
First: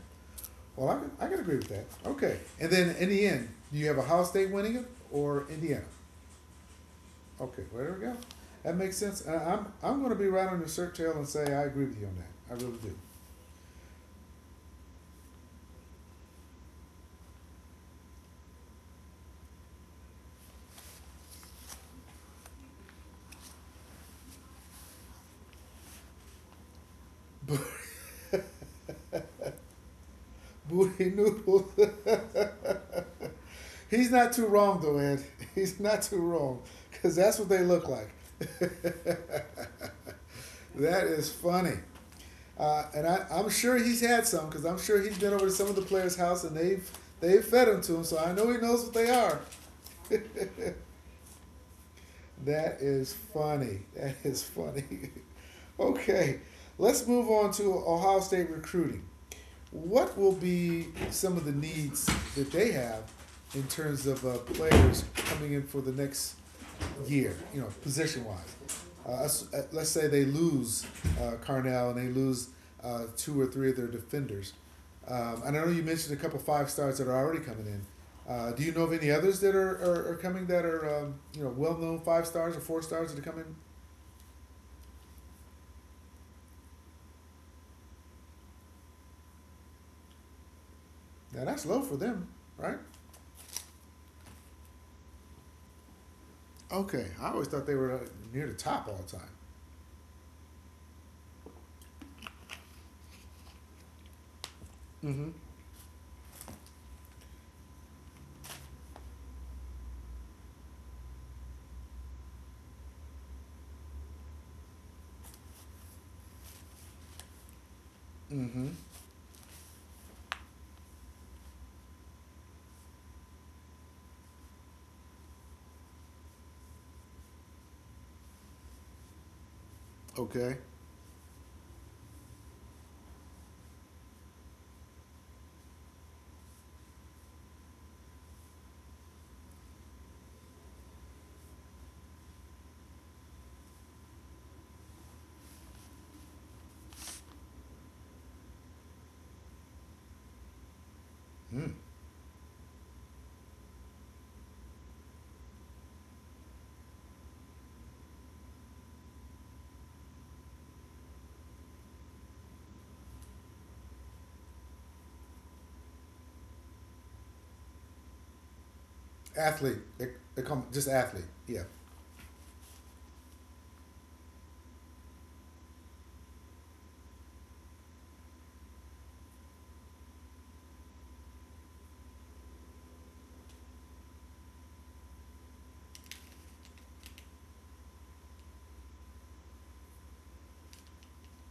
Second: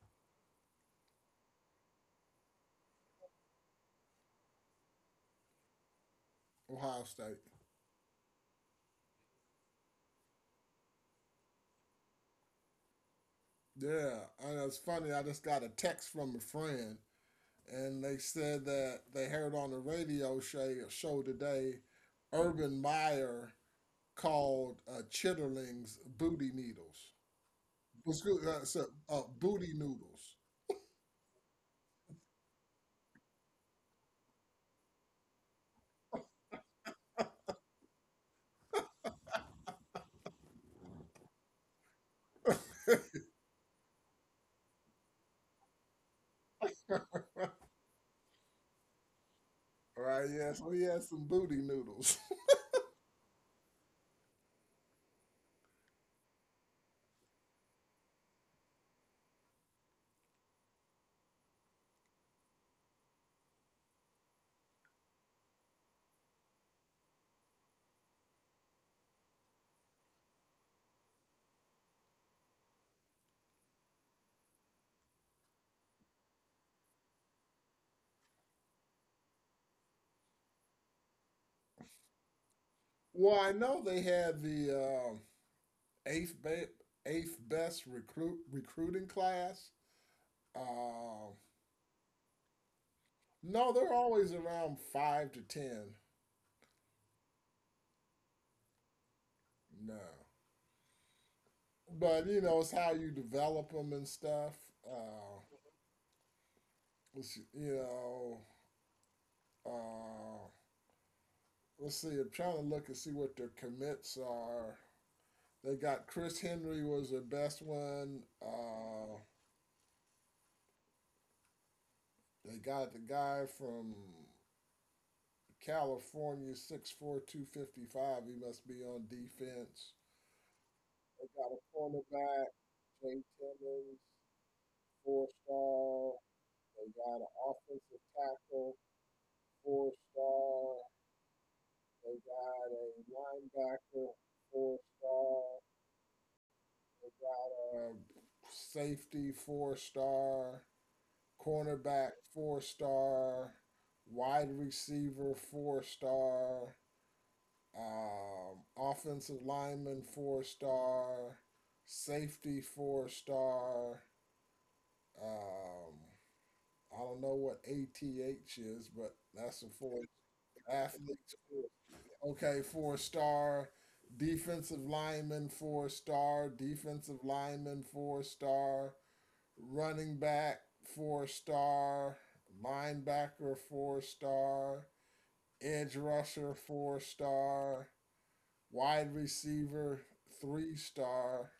Well, I can agree with that. Okay. And then in the end, do you have Ohio State winning it or Indiana?
Ohio State.
Okay, well, there we go. That makes sense. I'm going to be right on your shirt tail and say I agree with you on that. I really do.
Yeah, and it's funny. I just got a text from a friend, and they said that they heard on the radio show today, Urban Meyer called chitterlings booty needles. It's good. So, booty noodles.
Booty Noodle. He's not too wrong, though, Ed. <laughs> He's not too wrong because that's what they look like. <laughs> that is funny. And I, I'm sure he's had some because I'm sure he's been over to some of the players' house and they've fed them to him, so I know he knows what they are.
Right, yeah, so he had some booty noodles.
That is funny. That is funny. <laughs> okay, let's move on to Ohio State recruiting. What will be some of the needs that they have in terms of players coming in for the next year? You know, position wise. Let's say they lose Carnell and they lose two or three of their defenders. And I know you mentioned a couple five stars that are already coming in. Do you know of any others that are coming that are you know well known five stars or four stars
<laughs>
that are
Well, I
coming?
know they had the um, eighth best recruiting class. Um,
Now that's low for them, right?
no, they're always around 5 to 10.
Okay, I always thought they were near the top all the time.
No, but you know, it's how you develop them and stuff.
Mm-hmm.
Uh, let's see, you know, uh, let's see. I'm trying to look and see what their commits are. They got Chris Henry was their best one.
Mm-hmm.
Uh, they got the guy from California 6'4", 255. He must be on defense.
Okay.
They got a cornerback, Jay Timmons, four star. They got an offensive tackle, four star. They got a linebacker, four star. They got a safety, four star.
Mm.
Cornerback, four star. Wide receiver, four star. Offensive lineman four-star, safety four star. Um, I don't know what ATH is, but that's a
Athlete.
four
They call 'em just
athlete.
athlete. Yeah.
Okay, four star. Defensive lineman four star. Defensive lineman four star. Running back four star. Linebacker four star. Edge rusher four star. Wide receiver, three star,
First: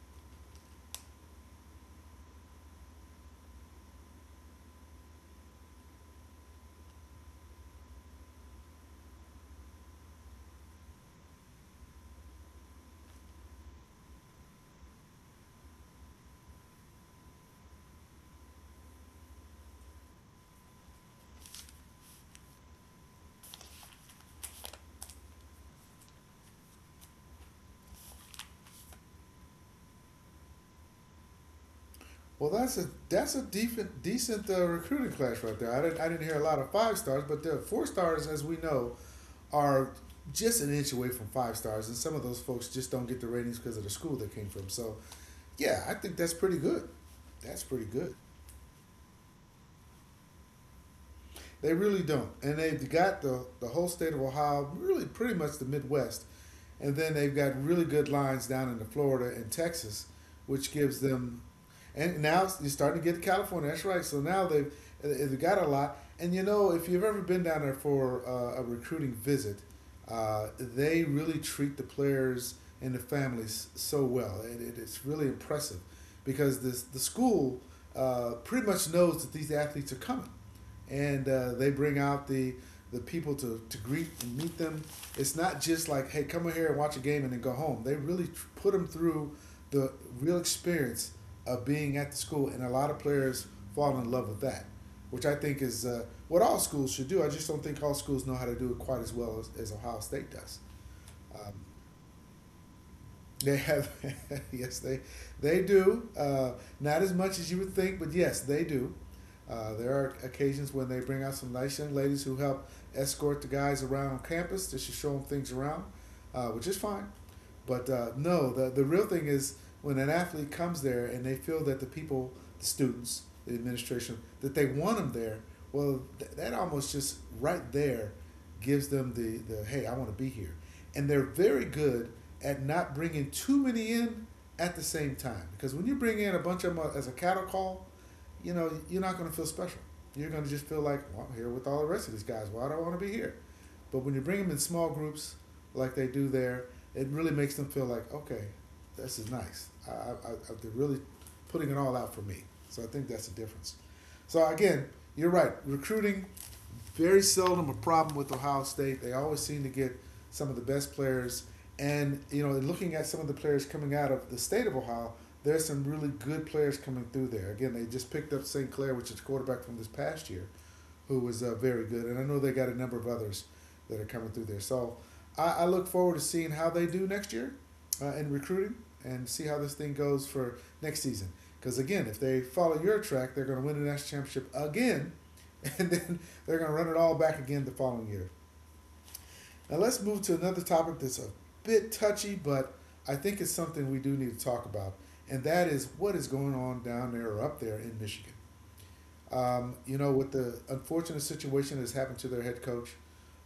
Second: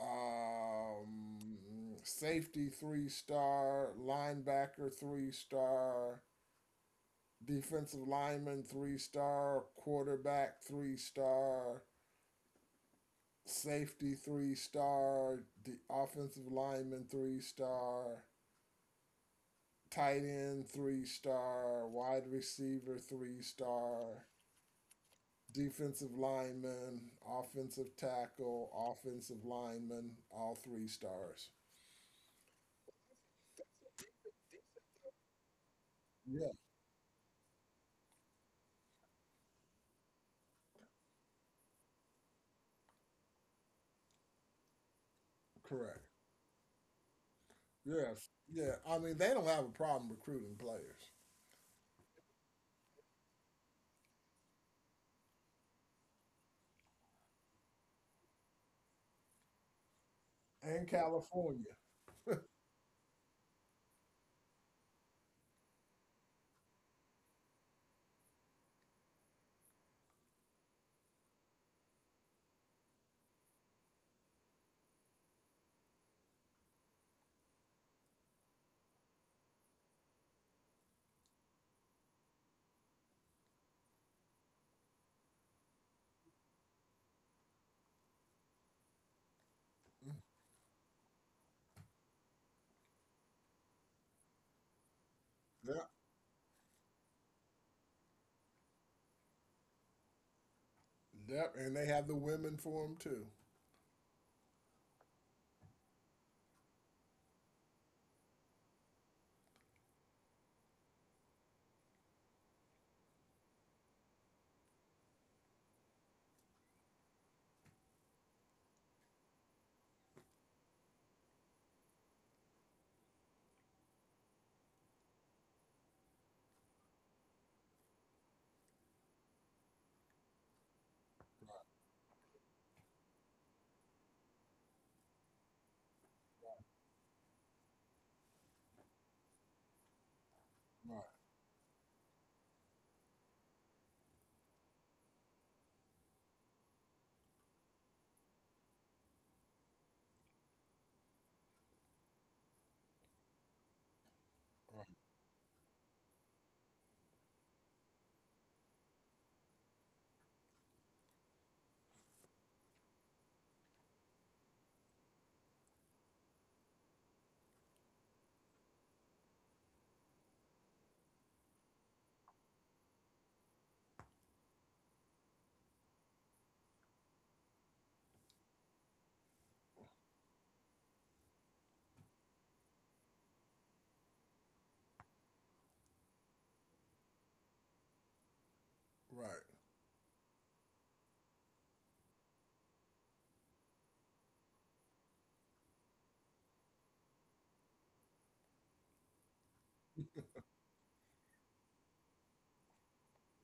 safety, three-star, linebacker, three-star, defensive lineman, three-star, quarterback, three-star, safety, three star, the offensive lineman, three-star, tight end, three-star, wide receiver, three star. Defensive lineman, offensive tackle, offensive lineman, all three stars.
Well, that's a decent recruiting class right there. I didn't hear a
Yeah,
lot of five stars, but the four stars, as we know, are just an inch away from five stars, and some of those folks just don't get the ratings because of the school they came from. So yeah, I
correct.
think that's pretty good. That's pretty good.
Yes. Yeah. I mean, they don't have a problem recruiting players.
They really don't. And they've got the whole state of Ohio, really pretty much the Midwest. And then they've got really good lines down into Florida and Texas, which
And
gives them.
California.
And now you're starting to get to California. That's right. So now they've got a lot. And you know, if you've ever been down there for a recruiting visit, they really treat the players and the families so well. It's really impressive because the school pretty much knows that these athletes are coming and they bring out the people to greet and meet them. It's not just like, hey, come over here and watch a game and then go home. They really put them through the real experience of being at the school, and a lot of players fall in love with that, which I think is
Yep.
what all schools should do. I just don't think all schools know how to do it quite as well as Ohio State does.
Yep.
Um,
And they have the women for them too.
they have, <laughs> yes, they do. Not as much as you would think, but yes, they do. There are occasions when they bring out some nice young ladies who help escort the guys around campus just to show them things around, which is fine. But no, the real thing is when an athlete comes there and they feel that the people, the students, the administration, that they want them there. Well, that almost just right there gives them the hey, I want to be here, and they're very good at not bringing too many in at the same time. Because when you bring in a bunch of them as a cattle call, you know, you're not going to feel special. You're going to just feel
Right.
like,
Right.
well, I'm here with all the rest of these guys. Why do I want to be here? But when you bring them in small groups like they do there, it really makes them feel like, okay, this is nice. I, they're really putting it all out for me. So I think that's the difference. So again, you're right. Recruiting very seldom a problem with Ohio State. They always seem to get some of the best players. And, you know, looking at some of the players coming out of the state of Ohio, there's some really good players coming through there. Again, they just picked up St. Clair, which is quarterback from this past year who was very good. And I know they got a number of others that are coming through there. So I look forward to seeing how they do next year in recruiting and see how this thing goes for next season. Because again, if they follow your track, they're going to win the national championship again, <laughs> and then they're going to run it all back again the following year.
Right. Right.
Now let's move to another topic that's a bit touchy, but I think it's something we do need to talk about, and that is what is going on down there or up there in Michigan you know, with the unfortunate situation that's happened to their head coach,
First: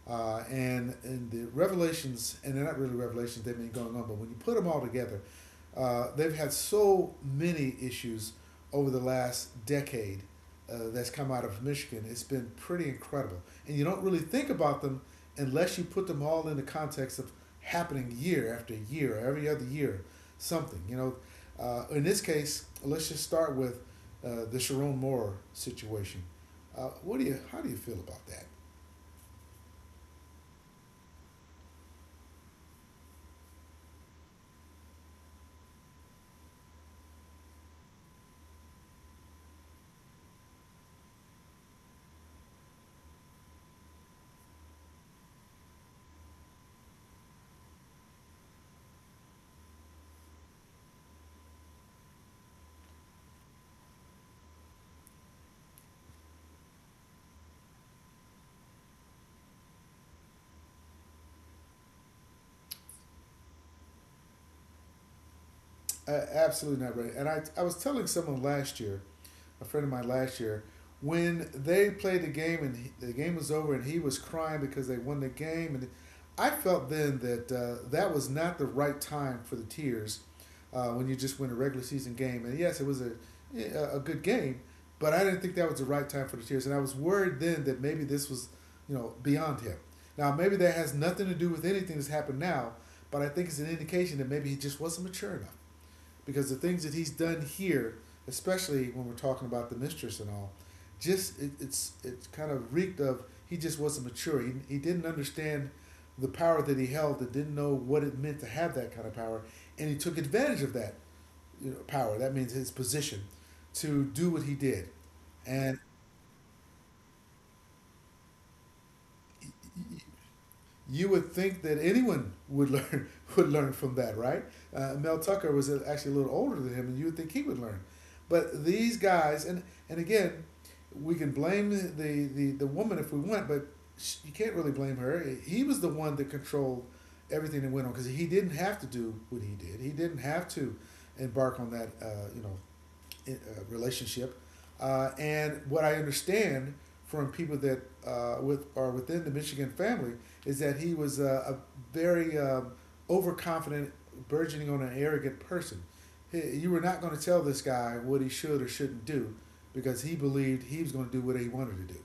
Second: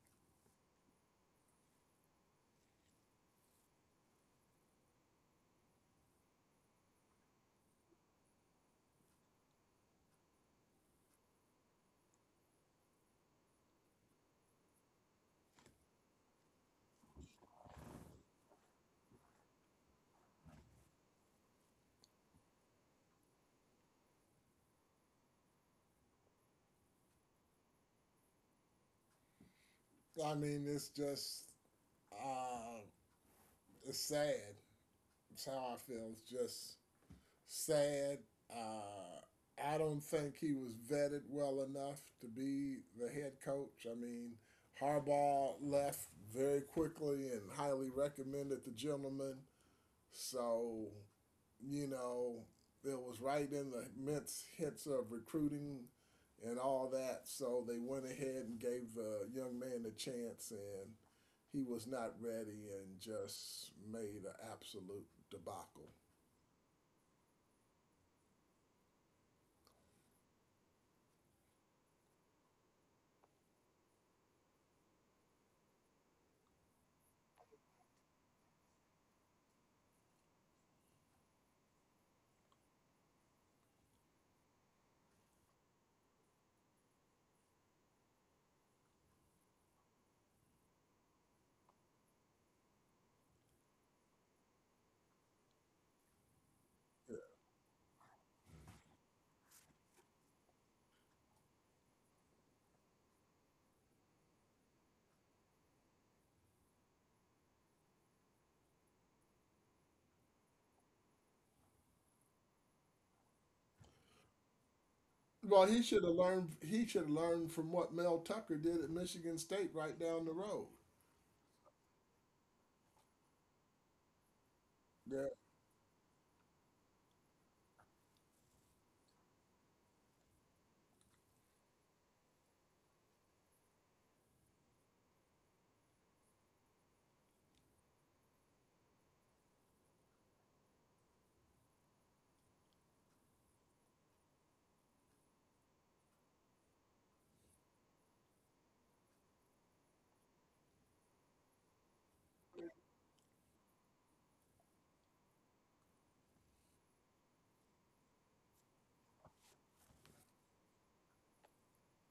and the revelations, and they're not really revelations; they've been going on. But when you put them all together, they've had so many issues over the last decade that's come out of Michigan. It's been pretty incredible, and you don't really think about them unless you put them all in the context of happening year after year, every other year, something. You know, in this case, let's just start with the Sharon Moore situation. What do you? How do you feel about that?
So, I mean, it's just, uh, it's sad. It's how I feel. It's just, sad. Uh, I don't think he was vetted well enough to be the head coach. I mean, Harbaugh left very quickly and highly recommended the gentleman. So, you know, it was right in the midst hits of recruiting and all that. So they went ahead and gave the young man a chance, and he was not ready and just made an absolute debacle.
Absolutely not ready. And I was telling someone last year a friend of mine last year when they played the game and he, the game was over and he was crying because they won the game and I felt then that that was not the right time for the tears when you just win a regular season game and yes it was a a good game but I didn't think that was the right time for the tears and I was worried then that maybe this was you know beyond him now maybe that has nothing to do with anything that's happened now but I think it's an indication that maybe he just wasn't mature enough because the things that he's done here, especially when we're talking about the mistress and all, just it's kind of reeked of he just wasn't mature. He didn't understand the power that he held and didn't know what it meant to have that kind of power, and he took advantage of that you know, power. That means his position to do what he did,
Well, he
and
should have learned. He should have learned from what Mel Tucker did at Michigan State, right down the road.
you would think that anyone would <laughs> learn would learn from that, right? Mel
Yeah.
Tucker was actually a little older than him, and you would think he would learn. But these guys, and again, we can blame the woman if we want, but she, you can't really blame her. He was the one that controlled everything that went on because he didn't have to do what he did. He didn't have to embark on that you know uh, relationship. And what I understand from people that with are within the Michigan family is that he was a very overconfident, burgeoning on an arrogant person. He, you were not going to tell this guy what he should or shouldn't do because he believed he was going to do what he wanted to do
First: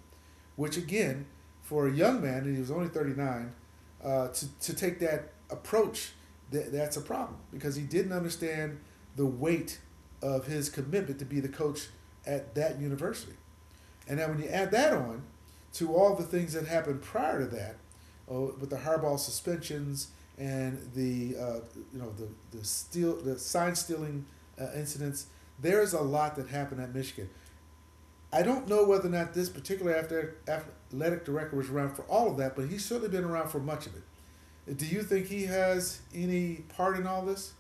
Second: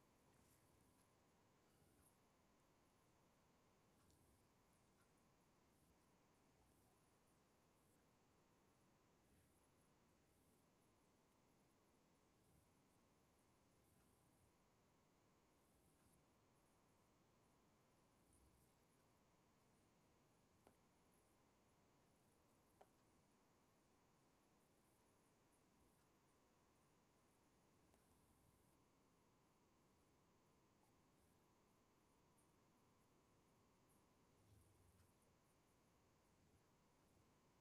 which again, for a young man, and he was only 39, to take that approach, that's a problem because he didn't understand the weight of his commitment to be the coach at that university. And then when you add that on to all the things that happened prior to that, oh, with the Harbaugh suspensions and the you know the steal the sign stealing incidents, there is a lot that happened at Michigan. I don't know whether or not this particular athletic director was around for all of that, but he's certainly been around for much of it. Do you think he has any part in all this?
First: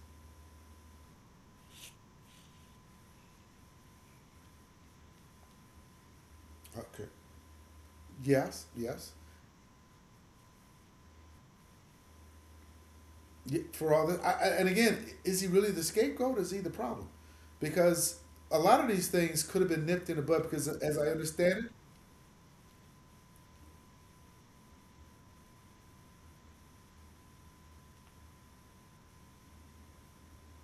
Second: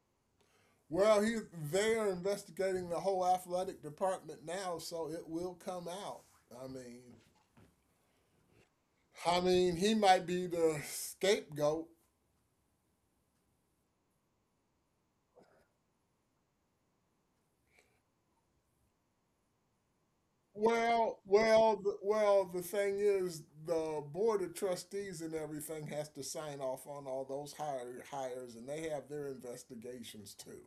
Well, he they are investigating the whole athletic department now, so it will come out. I mean,
Okay. Yes, yes.
I mean, he might be the scapegoat.
Yeah, for all this, I, and again, is he really the scapegoat? Or is he the problem? Because a lot of these things could have been nipped in the bud. Because as I
Well,
understand it,
well, the, well. the thing is, the board of trustees and everything has to sign off on all those hires, and they have their investigations too.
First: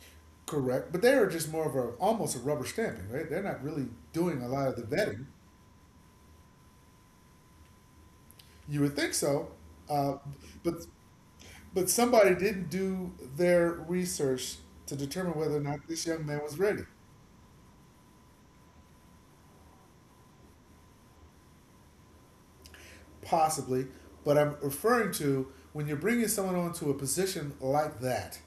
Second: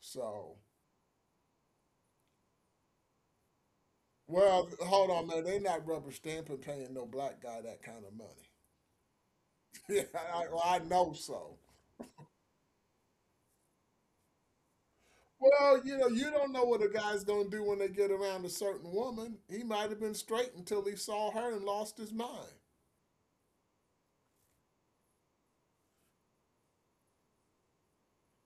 So.
correct, but they are just more of a almost a rubber stamping, right? They're not really doing a lot
Well,
of the
hold
vetting.
on, man. They not rubber stamping paying no black guy that kind of money. <laughs>
You would think so,
Yeah,
uh,
well, I
but
know so.
but somebody didn't do their research to determine whether or
Well,
not
you
this
know,
young
you
man
don't
was
know what
ready.
a guy's gonna do when they get around a certain woman. He might have been straight until he saw her and lost his mind.
Possibly, but I'm referring to when you're bringing someone onto a position like that,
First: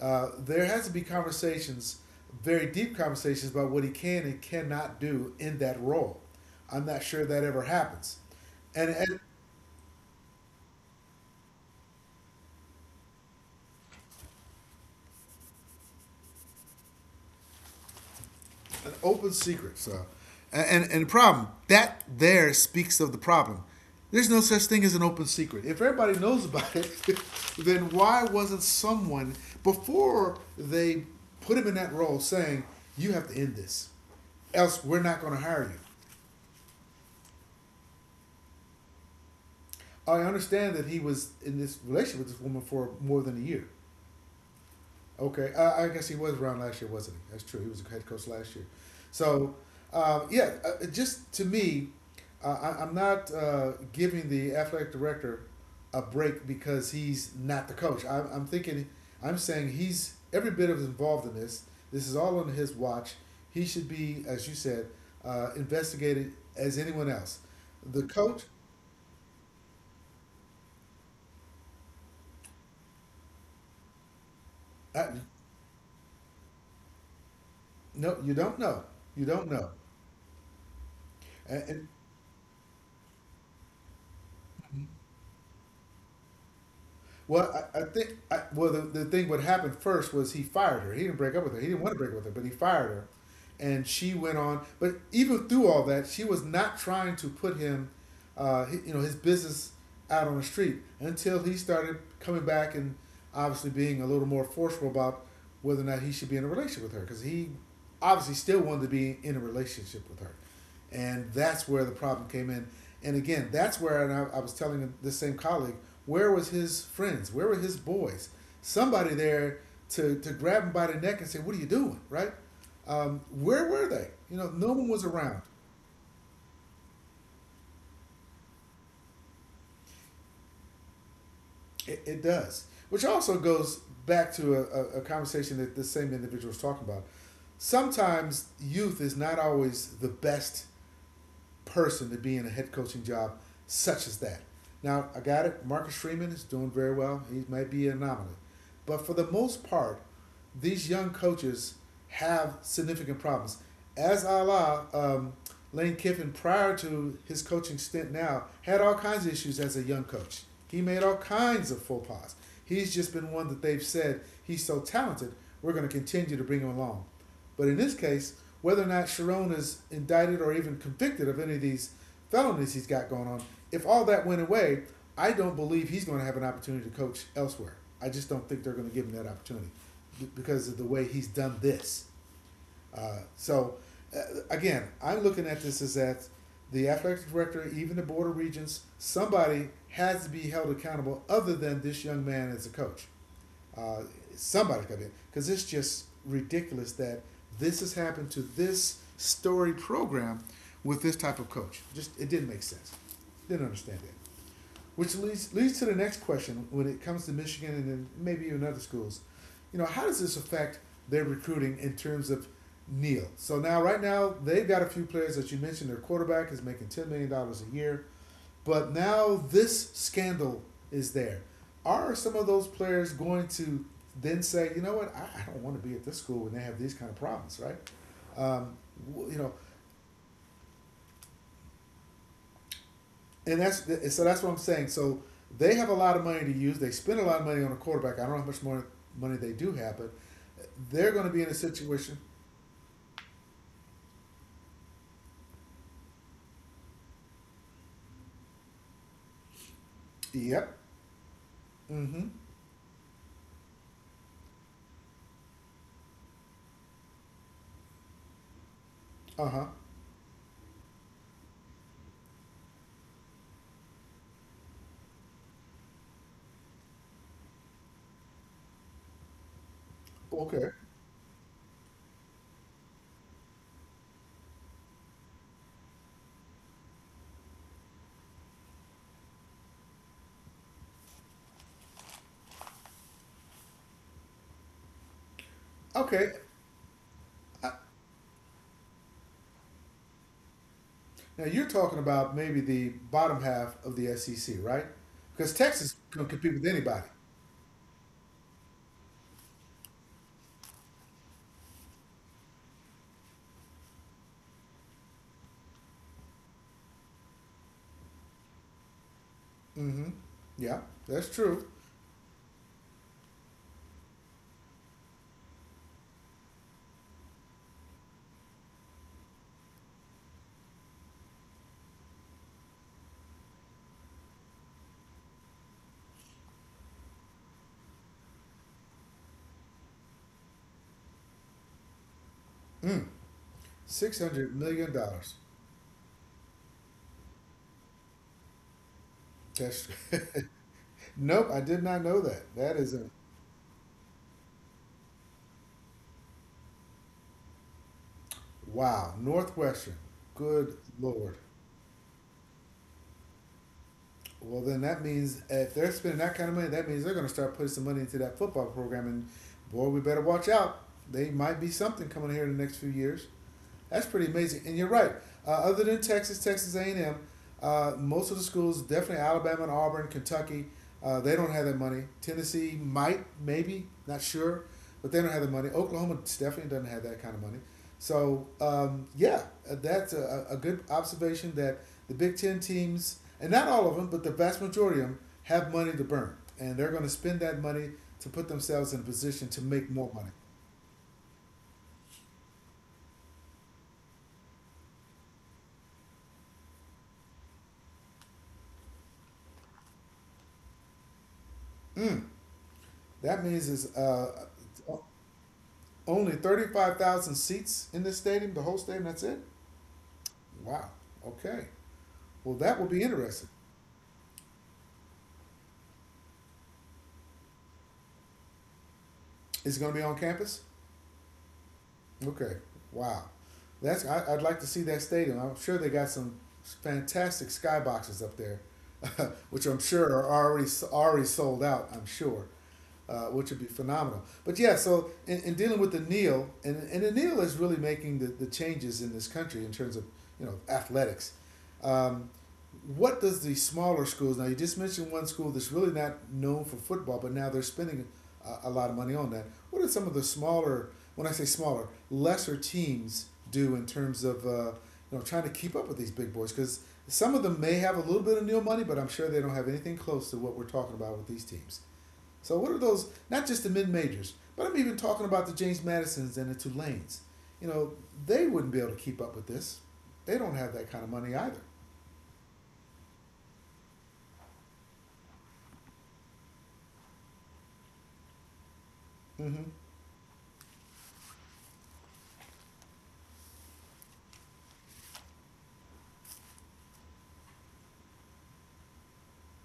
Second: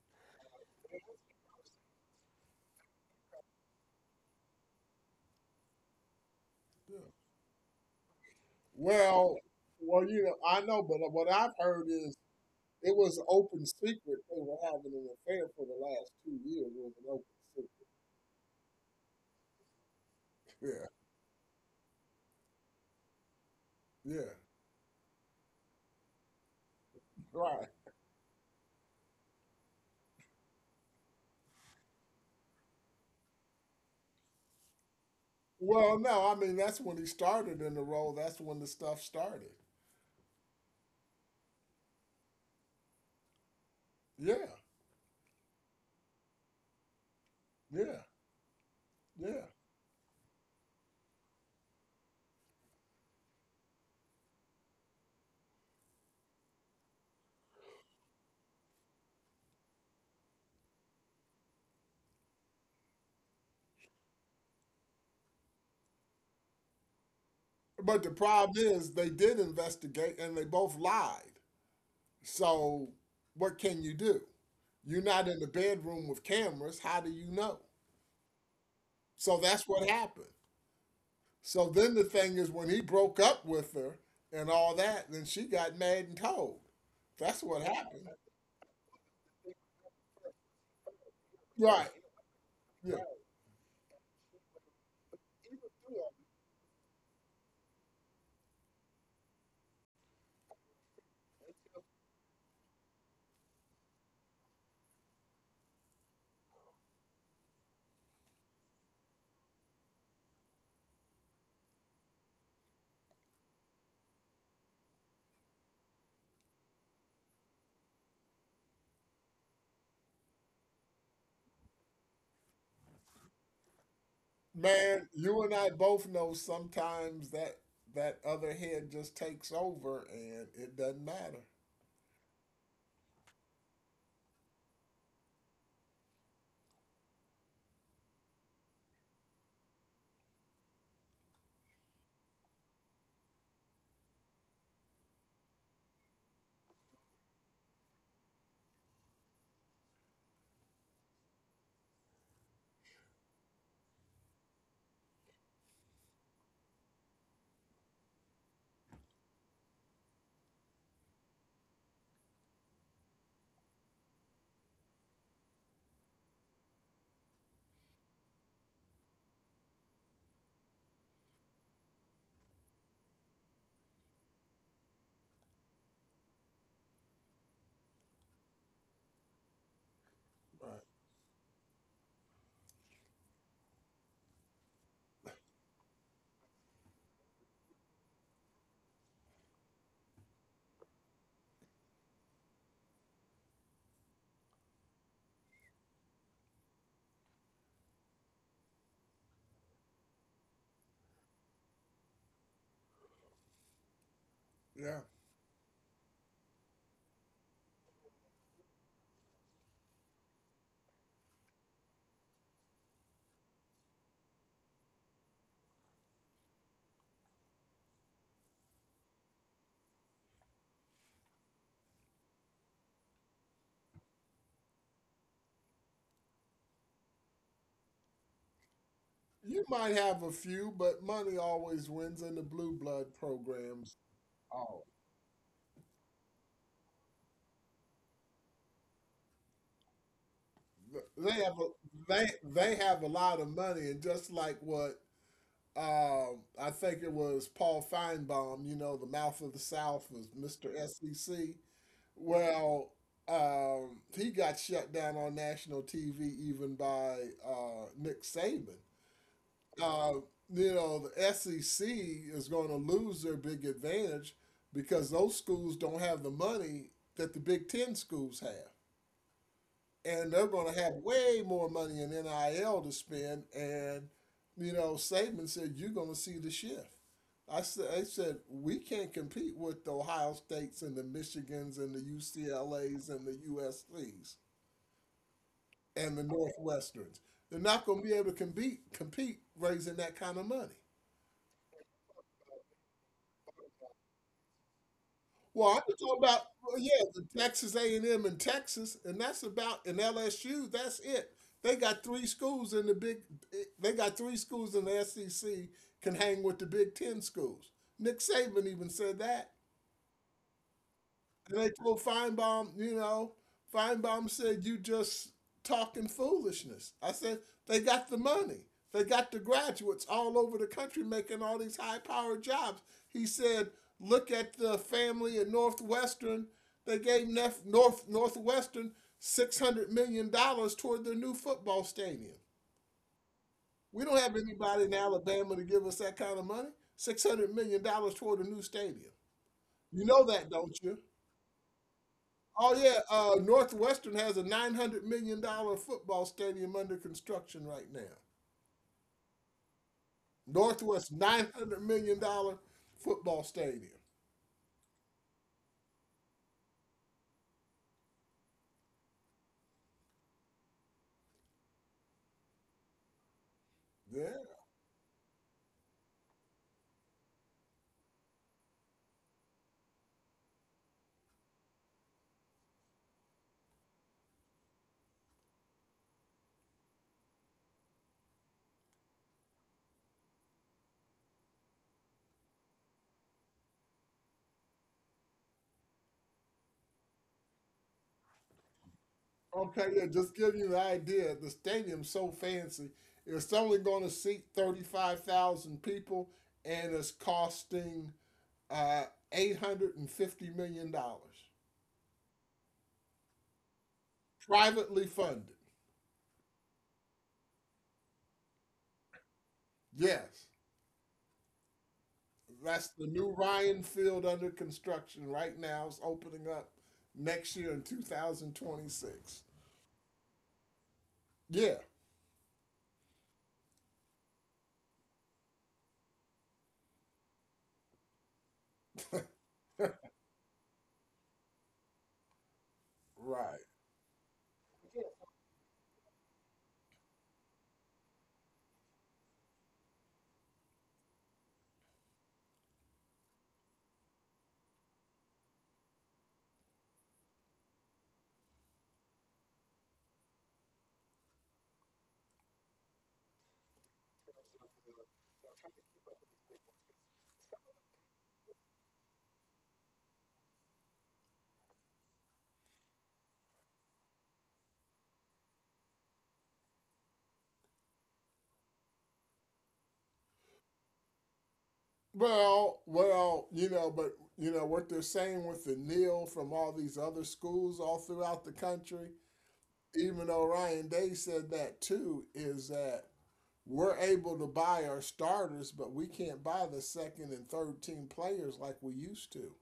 there has to be conversations, very deep conversations about what he can and cannot do in that role. I'm not
Yeah.
sure that ever happens. And,
Well, well, you know, I know, but what I've heard is it was open secret they were having an affair for the last 2 years. It was an open
open secret. So, and, and
secret.
and the problem that there speaks of the problem.
<laughs> Yeah, yeah,
There's no such thing as an open secret. If everybody knows about it, <laughs>
right.
then why wasn't someone before they put him in that role saying, "You have to end this, else we're not going to hire you."
Well, no, I mean that's when he started in the role. That's when the stuff started.
I understand that he was in this relationship with this woman for more than a year.
Yeah.
Okay, I guess he was around last year, wasn't he? That's true. He was a
Yeah,
head coach last year.
yeah.
So, yeah, uh, just to me, I'm not giving the athletic director a break because he's not the coach. I'm thinking, I'm saying he's every bit of involved in this. This is all on his watch. He should be, as you said, investigated as anyone else. The
But the
coach,
problem is they did investigate and they both lied. So what can you do? You're
I,
not in the bedroom with cameras. How do you know?
no, you don't know. You
So
don't
that's
know.
what happened. So
And,
then the thing is when he broke up with her and all that, then she got mad and told. That's what
well, I
happened.
think well the thing what happened first was he fired her. He didn't break up with her. He didn't
Right.
want to break up with her, but he fired
Yeah.
her, and she went on. But even through all that, she was not trying to put him, his business out on the street until he started coming back and obviously being a little more forceful about whether or not he should be in a relationship with her because he obviously still wanted to be in a relationship with her. And that's where the problem came in. And again, that's where, and I was telling this same colleague, where was his friends? Where were his boys? Somebody there to grab him by the neck and say, "What are you doing?" Right? Where were they? You know, no one
Man,
was
you
around.
and I both know sometimes that that other head just takes over and it doesn't matter.
It does. Which also goes back to a, a conversation that the same individual was talking about. Sometimes youth is not always the best person to be in a head coaching job such as that. Now, I got it. Marcus Freeman is doing very well. He might be an anomaly. But for the most part, these young coaches have significant problems. As Allah, um, Lane Kiffin, prior to his coaching stint now, had all kinds of issues as a young coach. He made all kinds of faux pas. He's just been one that they've said he's so talented, we're going to continue to bring him along. But in this case, whether or not Sharon is indicted or even convicted of any of these felonies he's got going on, if all that went away, I don't believe he's going to have an opportunity to coach elsewhere. I just don't think they're going to give him that opportunity because of the
Right.
way he's done this. Uh, so, uh, again, I'm looking at this as that the athletic director, even the board of regents, somebody has to be held accountable other than this young man as a coach. Uh, somebody's got to, be, because it's just ridiculous that this has happened to this story program with this type of coach. Just it didn't make sense. Didn't understand it. Which
Yeah.
leads to the next question when it comes to Michigan and then maybe even other schools. You know, how does this affect their recruiting in terms of Neal? So now, right now, they've got a few players that you mentioned. Their quarterback is making $10 million a year, but now this scandal is there. Are some of those players going to then say, you know what, I don't want to be at this school when they have these kind of problems, right? Um, you know,
You might have a few, but money always wins in the blue blood
and that's and
programs.
so that's what I'm saying.
Oh,
So they have a lot of money to use. They spend a lot of money on a quarterback. I don't know how much more money they do have, but they're
th-
going to be in
they
a
have a
situation.
they have a lot of money, and just like what, I think it was Paul Feinbaum, you know, the mouth of the South was
Yep.
Mr. SEC.
Mm-hmm.
Well, he got shut down on national TV even by Nick Saban,
Uh huh.
uh, you know, the SEC is going to lose their big advantage because those schools don't have the money that the Big Ten schools have. And they're
Okay.
going to have way more money in NIL to spend. And, you know, Saban said, you're going to see the shift. I said, we can't compete with the Ohio States and the Michigans and the UCLAs and the USCs and
Okay.
the Northwesterns. They're
I,
not going to be able to compete raising that kind of money.
now you're talking about maybe the bottom half of the SEC, right? Because
Well,
Texas
I'm
can
talking about,
compete with
well, yeah,
anybody.
the Texas A&M in Texas, and that's about, and LSU. That's it. They got three schools in the big. They got three schools in the SEC can hang with the Big Ten schools. Nick Saban even said that.
Mm-hmm. Yeah, that's true.
And they told Feinbaum, you know, Feinbaum said, you just talking foolishness. I said, they got the money. They got the graduates all over the country making all these high powered jobs. He said, look at the family at Northwestern. They gave Northwestern $600 million dollars toward their new football stadium.
Mm.
We
Six
don't have
hundred million
anybody in
dollars.
Alabama to give us that kind of money. $600 million dollars toward a new stadium.
That's
You know that, don't you?
<laughs> nope. I did not know that. That
Oh
is a
yeah, Northwestern has a $900 million football stadium under construction right now.
Wow, Northwestern. Good
Northwest
lord.
$900 million football stadium.
Well, then that means if they're spending that kind of money, that means they're going to start putting some money into that football program. And boy, we better watch out. They might be something coming here in the next few years. That's pretty
Yeah.
amazing. And you're right. Other than Texas, Texas A&M, most of the schools, definitely Alabama and Auburn, Kentucky, they don't have that money. Tennessee might, maybe, not sure, but they don't have the money. Oklahoma definitely doesn't have that kind of money. So, that's a, good observation that the Big Ten teams, and not all of them, but the vast majority of them, have money to burn, and they're going to spend that money to put themselves in a position to make
Okay.
more
Yeah.
money.
Just give you the idea. The stadium's so fancy. It's only going to seat 35,000 people, and it's costing uh, $850 million,
Mm, that means is
privately funded.
Only 35,000 seats in this stadium, the whole stadium, that's it?
Yes.
Wow. Okay. Well, that will
That's
be
the new
interesting.
Ryan Field under construction right now. It's opening up next year in 2026.
Is it going to be on campus?
Yeah,
Okay. Wow. I'd like to see that stadium. I'm sure they got some fantastic skyboxes up there, <laughs> which I'm sure are already sold out. I'm sure. Which would be
right.
phenomenal. But yeah, so in, dealing with the Neil, and, the Neil is really making the, changes in this country in terms of you know athletics. Um, what does the smaller schools now? You just mentioned one school that's really not known for football, but now they're spending a, lot of money on that. What are some of the smaller, when I say smaller, lesser teams do in terms of you know trying to keep up with these big boys? Because some of them may have a little bit of Neil money, but I'm sure they don't have anything close to what we're talking about with these teams. So what are those? Not just the mid majors, but I'm even talking about the James Madisons and the Tulanes. You know, they wouldn't be able to keep up with this. They don't have that kind of money either.
Well, you know, but you know what they're saying with the Neil from all these other schools all throughout the country,
Mm-hmm.
even though Ryan Day said that too, is that we're able to buy our starters, but we can't buy the second and third team players like we used to.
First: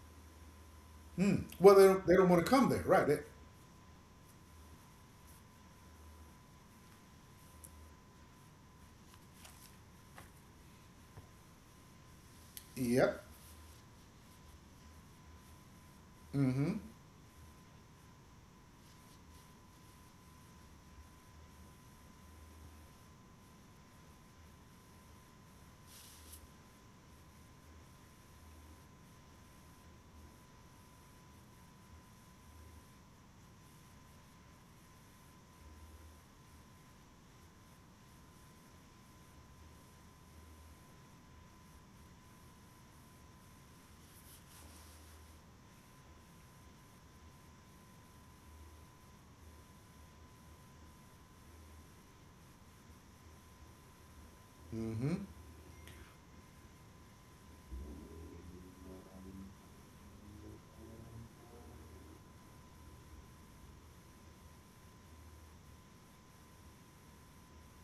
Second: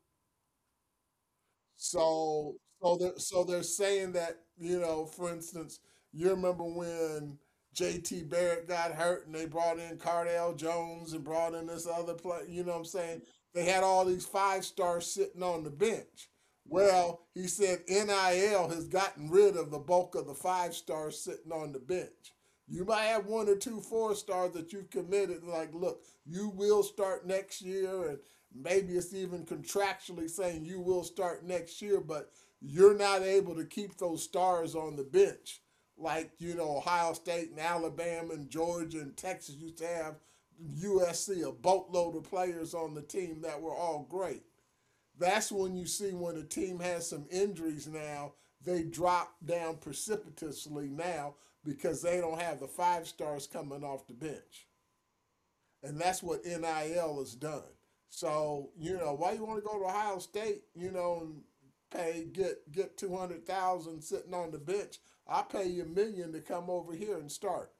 Hmm. Well, they don't want to
So
come there,
so
right?
they're
They-
so they're saying that, you know, for instance, you remember when JT Barrett got hurt and they brought in Cardale Jones and brought in this other player, you know what I'm saying?
yep.
They had all these five stars sitting on the bench.
Mm-hmm.
Well, he said NIL has gotten rid of the bulk of the five stars sitting on the bench. You might have one or two four stars that you've committed, like, look, you will start next year, and maybe it's even contractually saying you will start next year, but you're not able to keep those stars on the bench like, you know, Ohio State and Alabama and Georgia and Texas used to have USC, a boatload of players on the team that were all great. That's when you see when a team has some injuries now, they drop down precipitously now because they don't have the five stars coming off the bench
Mm-hmm.
and that's what NIL has done. So you know why you want to go to Ohio State, and pay, get $200,000 sitting on the bench. I pay you a million to come over here and start.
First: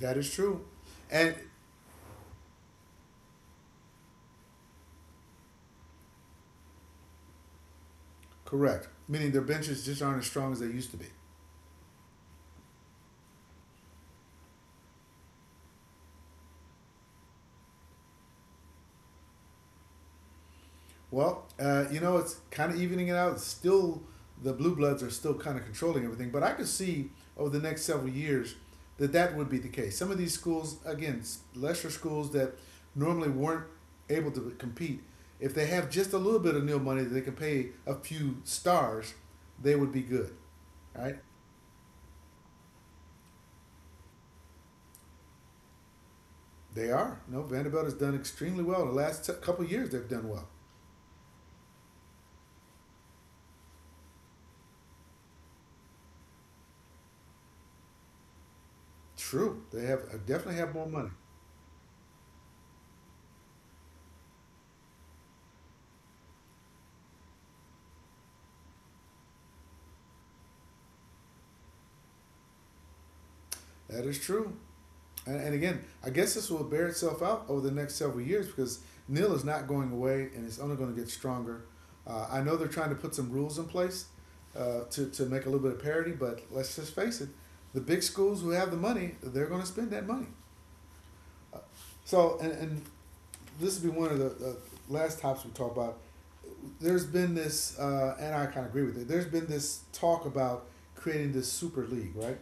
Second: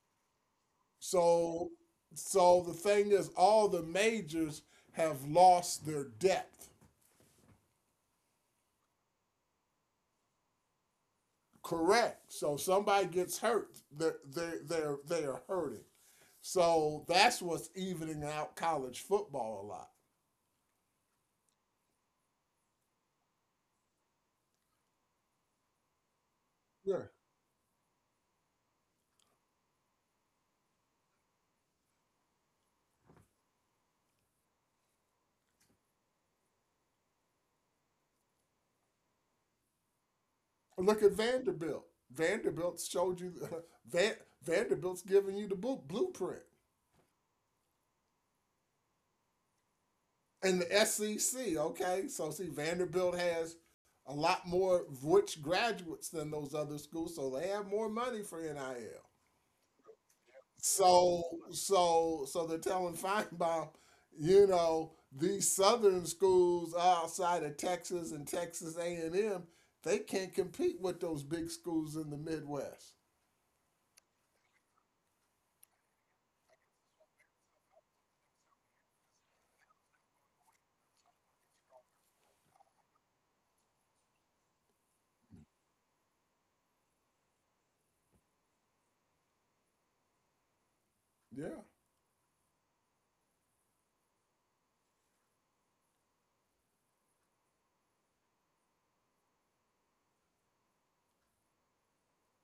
That is true, and
So so the thing is, all the majors have lost their depth.
correct. Meaning their benches just aren't as strong as they used to be.
Correct. So somebody gets hurt, they are hurting. So that's what's evening out college football a lot.
Well, you know, it's kind of evening it out. Still, the Blue Bloods are still kind of controlling everything, but I could
Yeah.
see over the next several years that that would be the case. Some of these schools, again, lesser schools that normally weren't able to compete, if they have just a little bit of nil money that they can pay a few stars, they would be good.
Look at
Right?
Vanderbilt. Vanderbilt showed you <laughs> Van, Vanderbilt's giving you the blueprint
They are. No, Vanderbilt has done extremely well. The last t- couple of years, they've done well.
and the SEC. Okay, so see Vanderbilt has a lot more rich graduates than those other schools, so they have more money for NIL.
True. They have definitely have more money.
So so they're telling Feinbaum, you know, these southern schools outside of Texas and Texas A and M, they can't compete with those big schools in the Midwest.
That is true. And again, I guess this will bear itself out over the next several years because NIL is not going away and it's only going to get stronger. I know they're trying to put some rules in place to make a little bit of parity, but let's just face it, the big schools who have the money, they're going to spend that money.
Yeah.
So, and this will be one of the last topics we talk about. There's been this, and I kind of agree with it, there's been this talk about creating this super league, right?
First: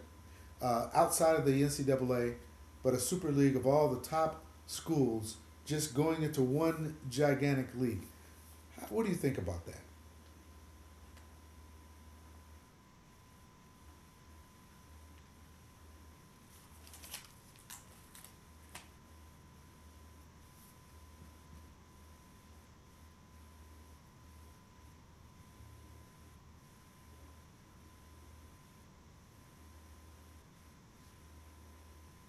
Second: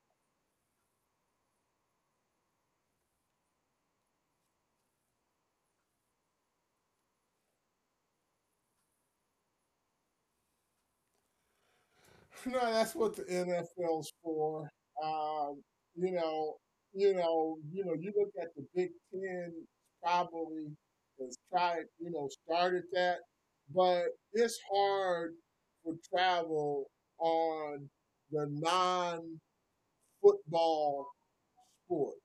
outside of the NCAA, but a super league of all the top schools just going into one gigantic league. How, what do you think about that?
<laughs> No, that's what the NFL's for. Um, you know, you know, you look at the Big Ten probably has tried, you know, started that, but it's hard for travel on the non-football sports.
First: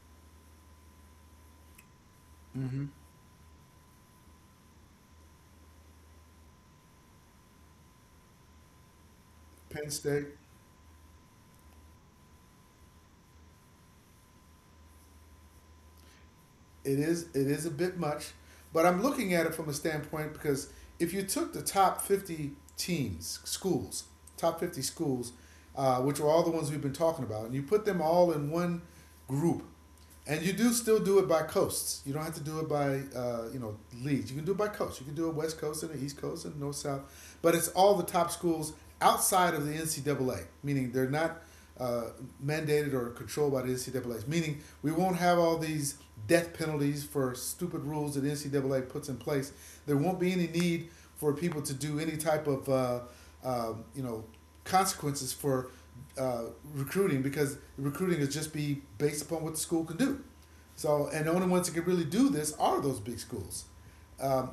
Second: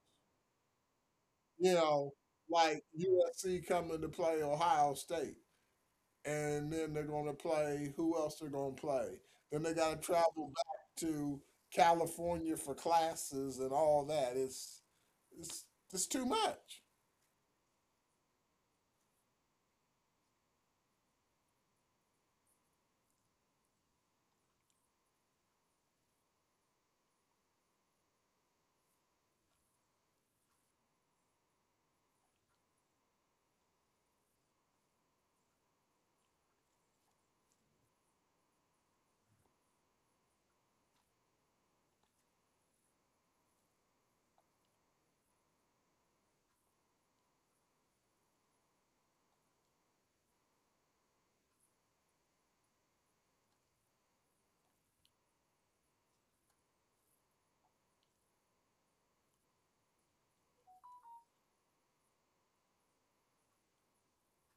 You know, like
Mm-hmm.
USC coming to play Ohio State. And then they're going to play who else they're going to play, then they
Penn
got to
State,
travel back to California for classes and all that. It's it's too much.
it is a bit much, but I'm looking at it from a standpoint because if you took the top 50 teams, schools, top 50 schools, which are all the ones we've been talking about, and you put them all in one group, and you do still do it by coasts. You don't have to do it by you know leagues. You can do it by coast. You can do it West Coast and the East Coast and North South, but it's all the top schools outside of the NCAA, meaning they're not uh, mandated or controlled by the NCAA. Meaning we won't have all these death penalties for stupid rules that NCAA puts in place. There won't be any need for people to do any type of you know consequences for uh, recruiting because recruiting is just be based upon what the school can do. So, and the only ones that can really do this are those big schools. Um,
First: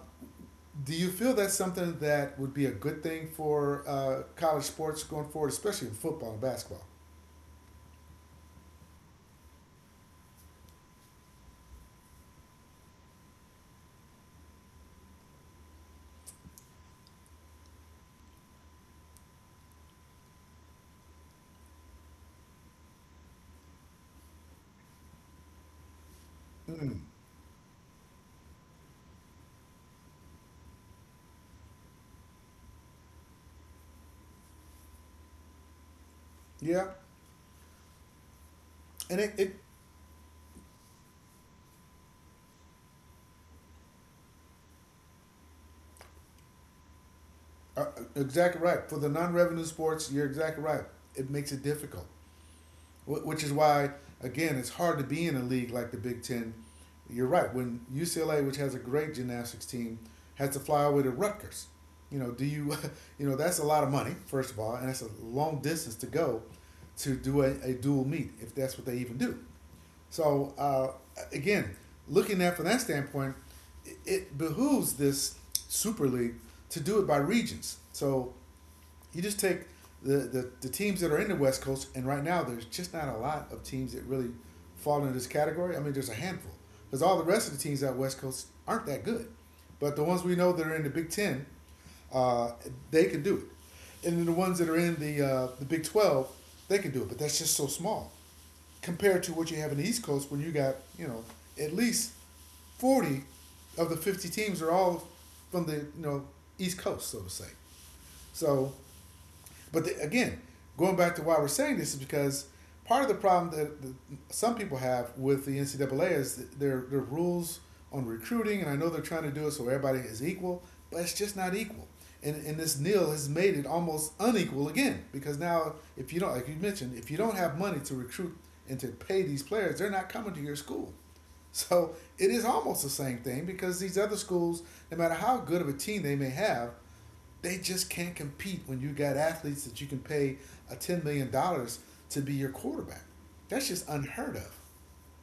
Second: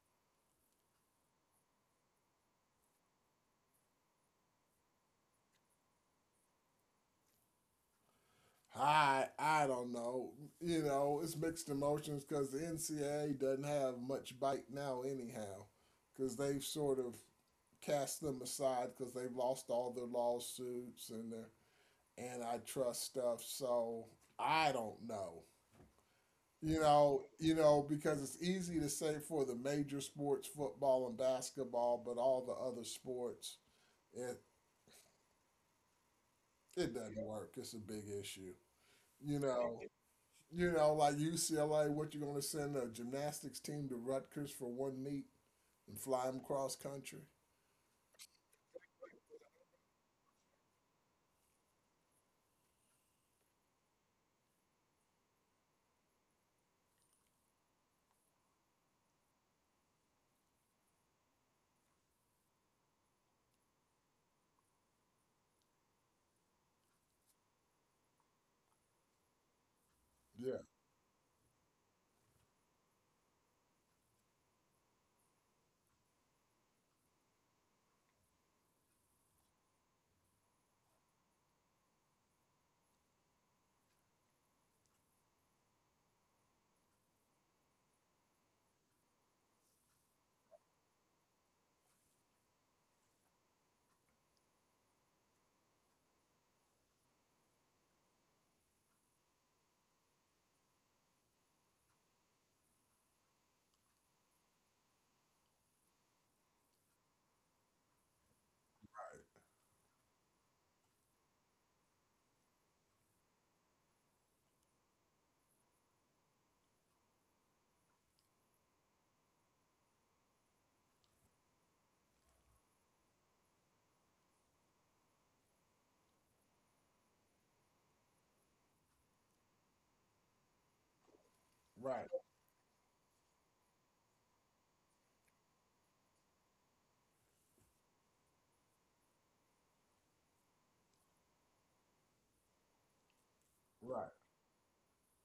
do you feel that's something that would be a good thing for college sports going forward, especially in football and basketball?
I don't know. You know, it's mixed emotions because the NCAA doesn't have much bite now anyhow, because they've sort of cast them aside because they've lost all their lawsuits and their antitrust stuff. So I don't know.
Mm,
Because it's easy to say for the major sports, football and basketball, but all the other sports, it
yeah,
it doesn't work. It's a big issue.
and it,
You
it
know, like UCLA, what you gonna send a gymnastics team to Rutgers for one meet and fly them cross country?
uh, exactly right for the non-revenue sports. You're exactly right. It makes it difficult. Which is why, again, it's hard to be in a league like the Big Ten. You're right. When UCLA, which has a great gymnastics team, has to fly away to Rutgers, you know, <laughs> you know, that's a lot of money, first of all, and that's a long distance to go to do a, dual meet, if that's what they even do. So,
Yeah,
uh, again, looking at from that standpoint, it behooves this Super League to do it by regions. So you just take the, the teams that are in the West Coast, and right now there's just not a lot of teams that really fall into this category. I mean, there's a handful because all the rest of the teams out West Coast aren't that good, but the ones we know that are in the Big Ten, uh, they can do it, and then the ones that are in the the Big 12, they can do it, but that's just so small compared to what you have in the East Coast when you got, you know, at least 40 of the 50 teams are all from the, you know, East Coast, so to say. So, again, going back to why we're saying this is because part of the problem that some people have with the NCAA is their rules on recruiting, and I know they're trying to do it so everybody is equal, but it's just not equal. And this nil has made it almost unequal again because now if you don't, like you mentioned, if you don't have money to recruit and to pay these players, they're not coming to your school. So
right,
it is almost the same thing because these other schools, no matter how good of a team they may have, they just can't compete when you got athletes that you can pay a $10 million to be your quarterback. That's just
right.
unheard of.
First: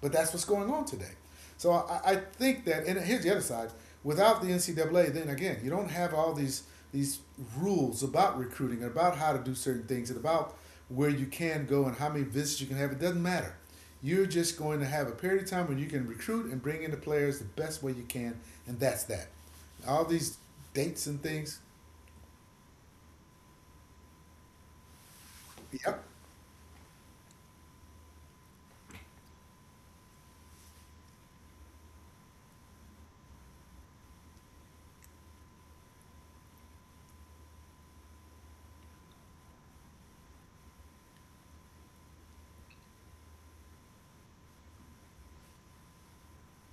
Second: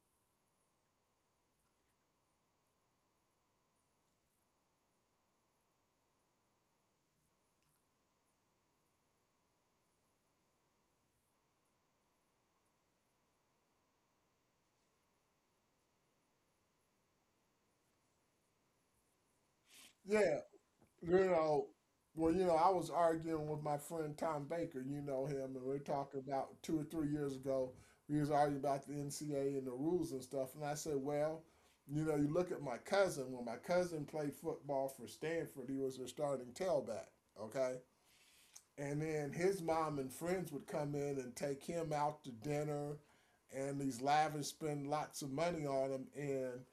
But that's what's going on today. So I think that, and here's the other side. Without the NCAA, then again, you don't have all these these rules about recruiting and about how to do certain things and about where you can go and how many visits you can have. It doesn't matter. You're just going to have a period of time when you can recruit and bring in the players the best way you can, and that's that. All these
Yeah.
dates and
You
things.
know, I was arguing with my friend Tom Baker, and we are
Yep.
talking about 2 or 3 years ago, we was arguing about the NCAA and the rules and stuff, and I said, well, you look at my cousin. When my cousin played football for Stanford, he was their starting tailback, okay? And then his mom and friends would come in and take him out to dinner and these lavish spend lots of money on him. And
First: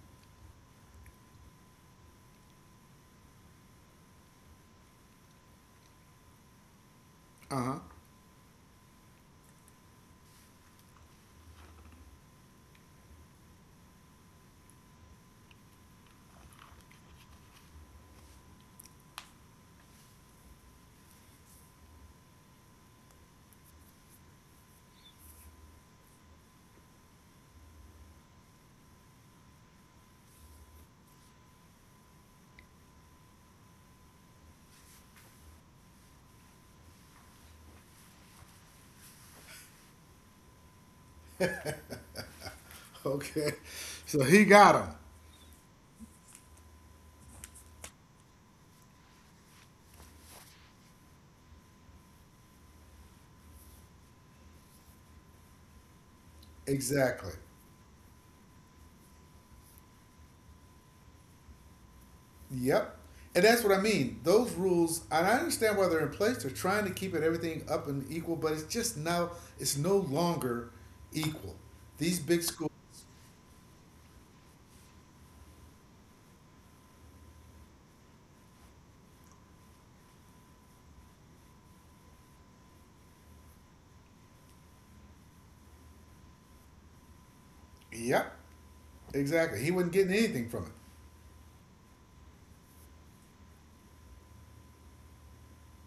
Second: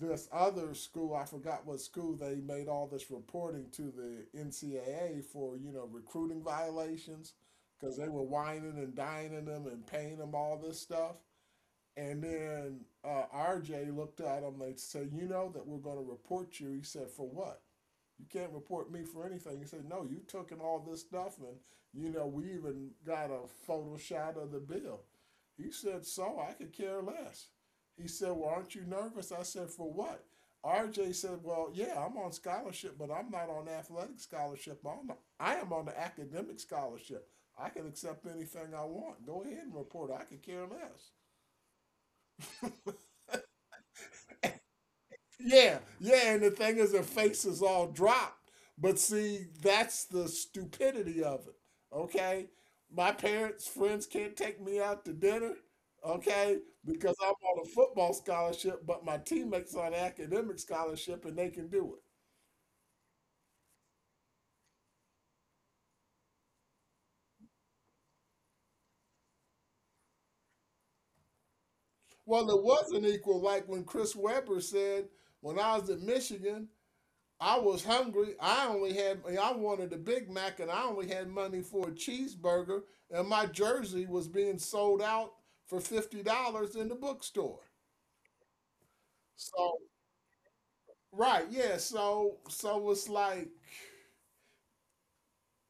this other school, I forgot what school, they made all this reporting to the NCAA for, recruiting violations
Uh huh.
because they were whining and dining them and paying them all this stuff. And then RJ looked at him. And they said, "You know that we're going to report you." He said, "For what? You can't report me for anything." He said, "No, you took in all this stuff, and, you know, we even got a photo shot of the bill." He said, "So I could care less." He said, "Well, aren't you nervous?" I said, "For what?" RJ said, "Well, yeah, I'm on scholarship, but I'm not on athletic scholarship. I'm I am on the academic scholarship. I can accept anything I want. Go ahead and report. I could care less."
Okay. <laughs> So he got him.
Yeah, yeah, and the thing is, their faces all dropped. But see, that's the stupidity of it. Okay, my parents, friends can't take me out to dinner. Okay, because
Exactly.
I'm on a football scholarship, but my teammates are on an academic scholarship, and they can do it.
Yep. And that's what I mean. Those rules, and I understand why they're in place. They're trying to keep it everything up and equal, but it's just now it's no longer equal. These big
Well,
schools.
it wasn't equal. Like when Chris Webber said, when I was at Michigan, I was hungry. I only had I wanted a Big Mac and I only had money for a cheeseburger, and my jersey was being sold out for $50 in the bookstore.
Yep. Exactly. He wasn't
So
getting anything from it.
right, yeah. So it's like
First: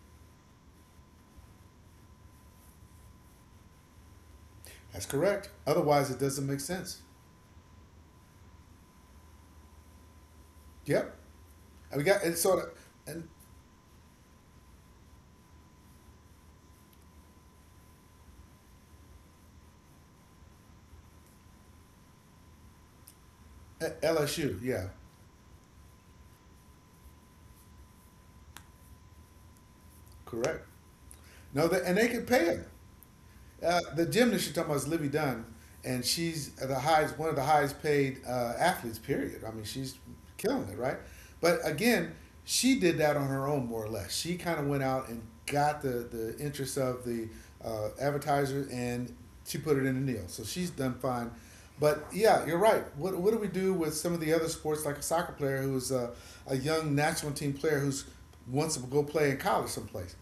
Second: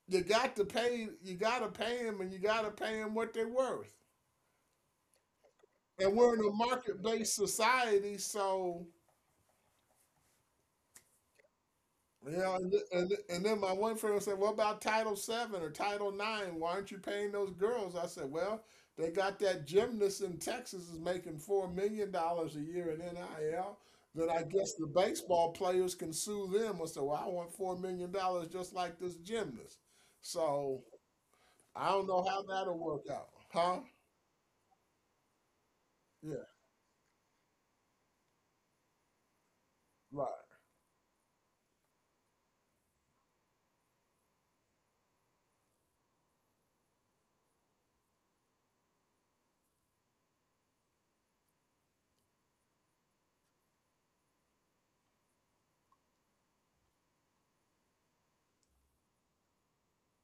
you gotta pay them and you gotta pay them what they're worth.
That's correct. Otherwise,
And
it
we're in
doesn't
a
make
market
sense.
based society. So
Yep. And we got, and so,
yeah,
and,
and then my one friend said, "What about Title 7 or Title 9? Why aren't you paying those girls?" I said, "Well, they got that gymnast in Texas is making $4 million a year in NIL.
and
Then I
LSU.
guess
Yeah.
the baseball players can sue them." I said, "Well, I want $4 million just like this gymnast."
Correct.
So
No, they,
I
and
don't
they
know
could
how
pay him.
that'll work out, huh?
The gymnast you're talking about is Livy Dunn, and
Yeah,
she's the highest, one of the highest paid athletes. Period. I mean, she's
right,
killing it, right? But again, she did that on her own, more or less. She kind of went out and got the interest of the advertiser, and she put it in the deal. So she's done fine. But yeah, you're right. What do we do with some of the other sports, like a soccer player who's a young national team player who's wants to go play in college someplace?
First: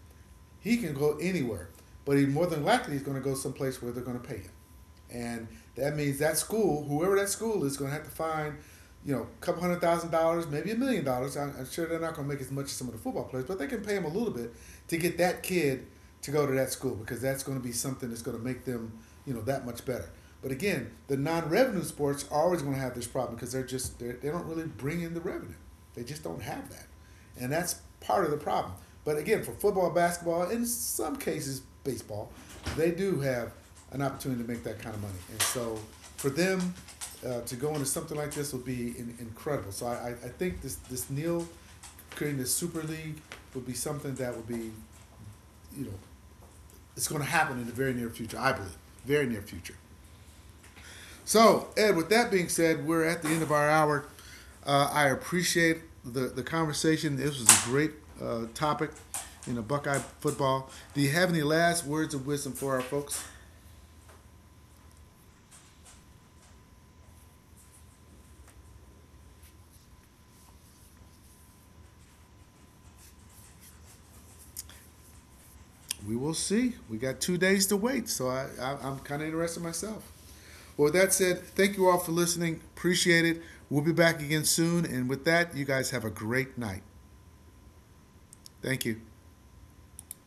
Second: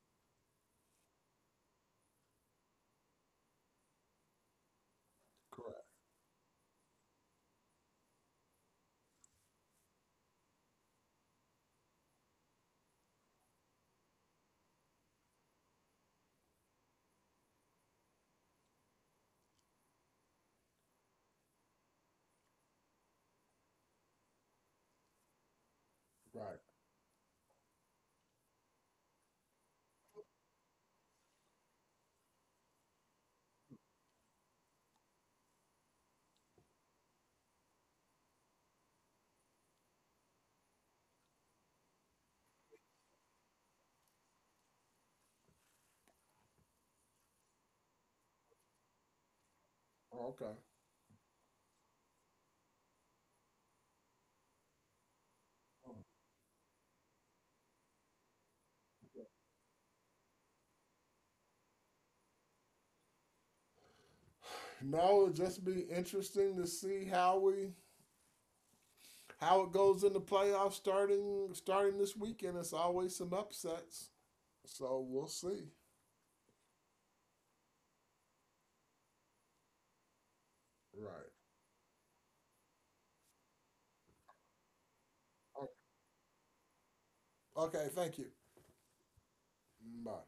He can go anywhere, but he more than likely is going to go someplace where they're going to pay him, and
correct,
that means that school, whoever that school is, going to have to find, you know, a couple $100,000, maybe $1 million. I'm sure they're not going to make as much as some of the football players, but they can pay him a little bit to get that kid to go to that school because that's going to be something that's going to make them, you know, that much better. But again, the non-revenue sports are always going to have this problem because they don't really bring in the revenue. They just don't
right,
have that. And that's part of the problem. But again, for football, basketball, and in some cases baseball, they do have an opportunity to make that kind of money. And so for them to go into something like this would be incredible. So I think this, this Neil creating this Super League would be something that would be, you know, it's going to happen in the very near future, I believe. Very near future.
okay.
So, Ed, with that being said, we're at the end of our hour. I appreciate the conversation. This was a great topic in a Buckeye football. Do you have any last words of wisdom for our folks?
No, it'll just be interesting to see how we, how it goes in the playoffs, starting this weekend. It's always some upsets. So we'll see.
We will see. We got 2 days to wait, so I'm kind of interested myself. Well, with that
Right.
said, thank you all for listening. Appreciate it. We'll be back again soon. And with that, you guys have a great night.
Okay, thank you.
Thank you.
Bye.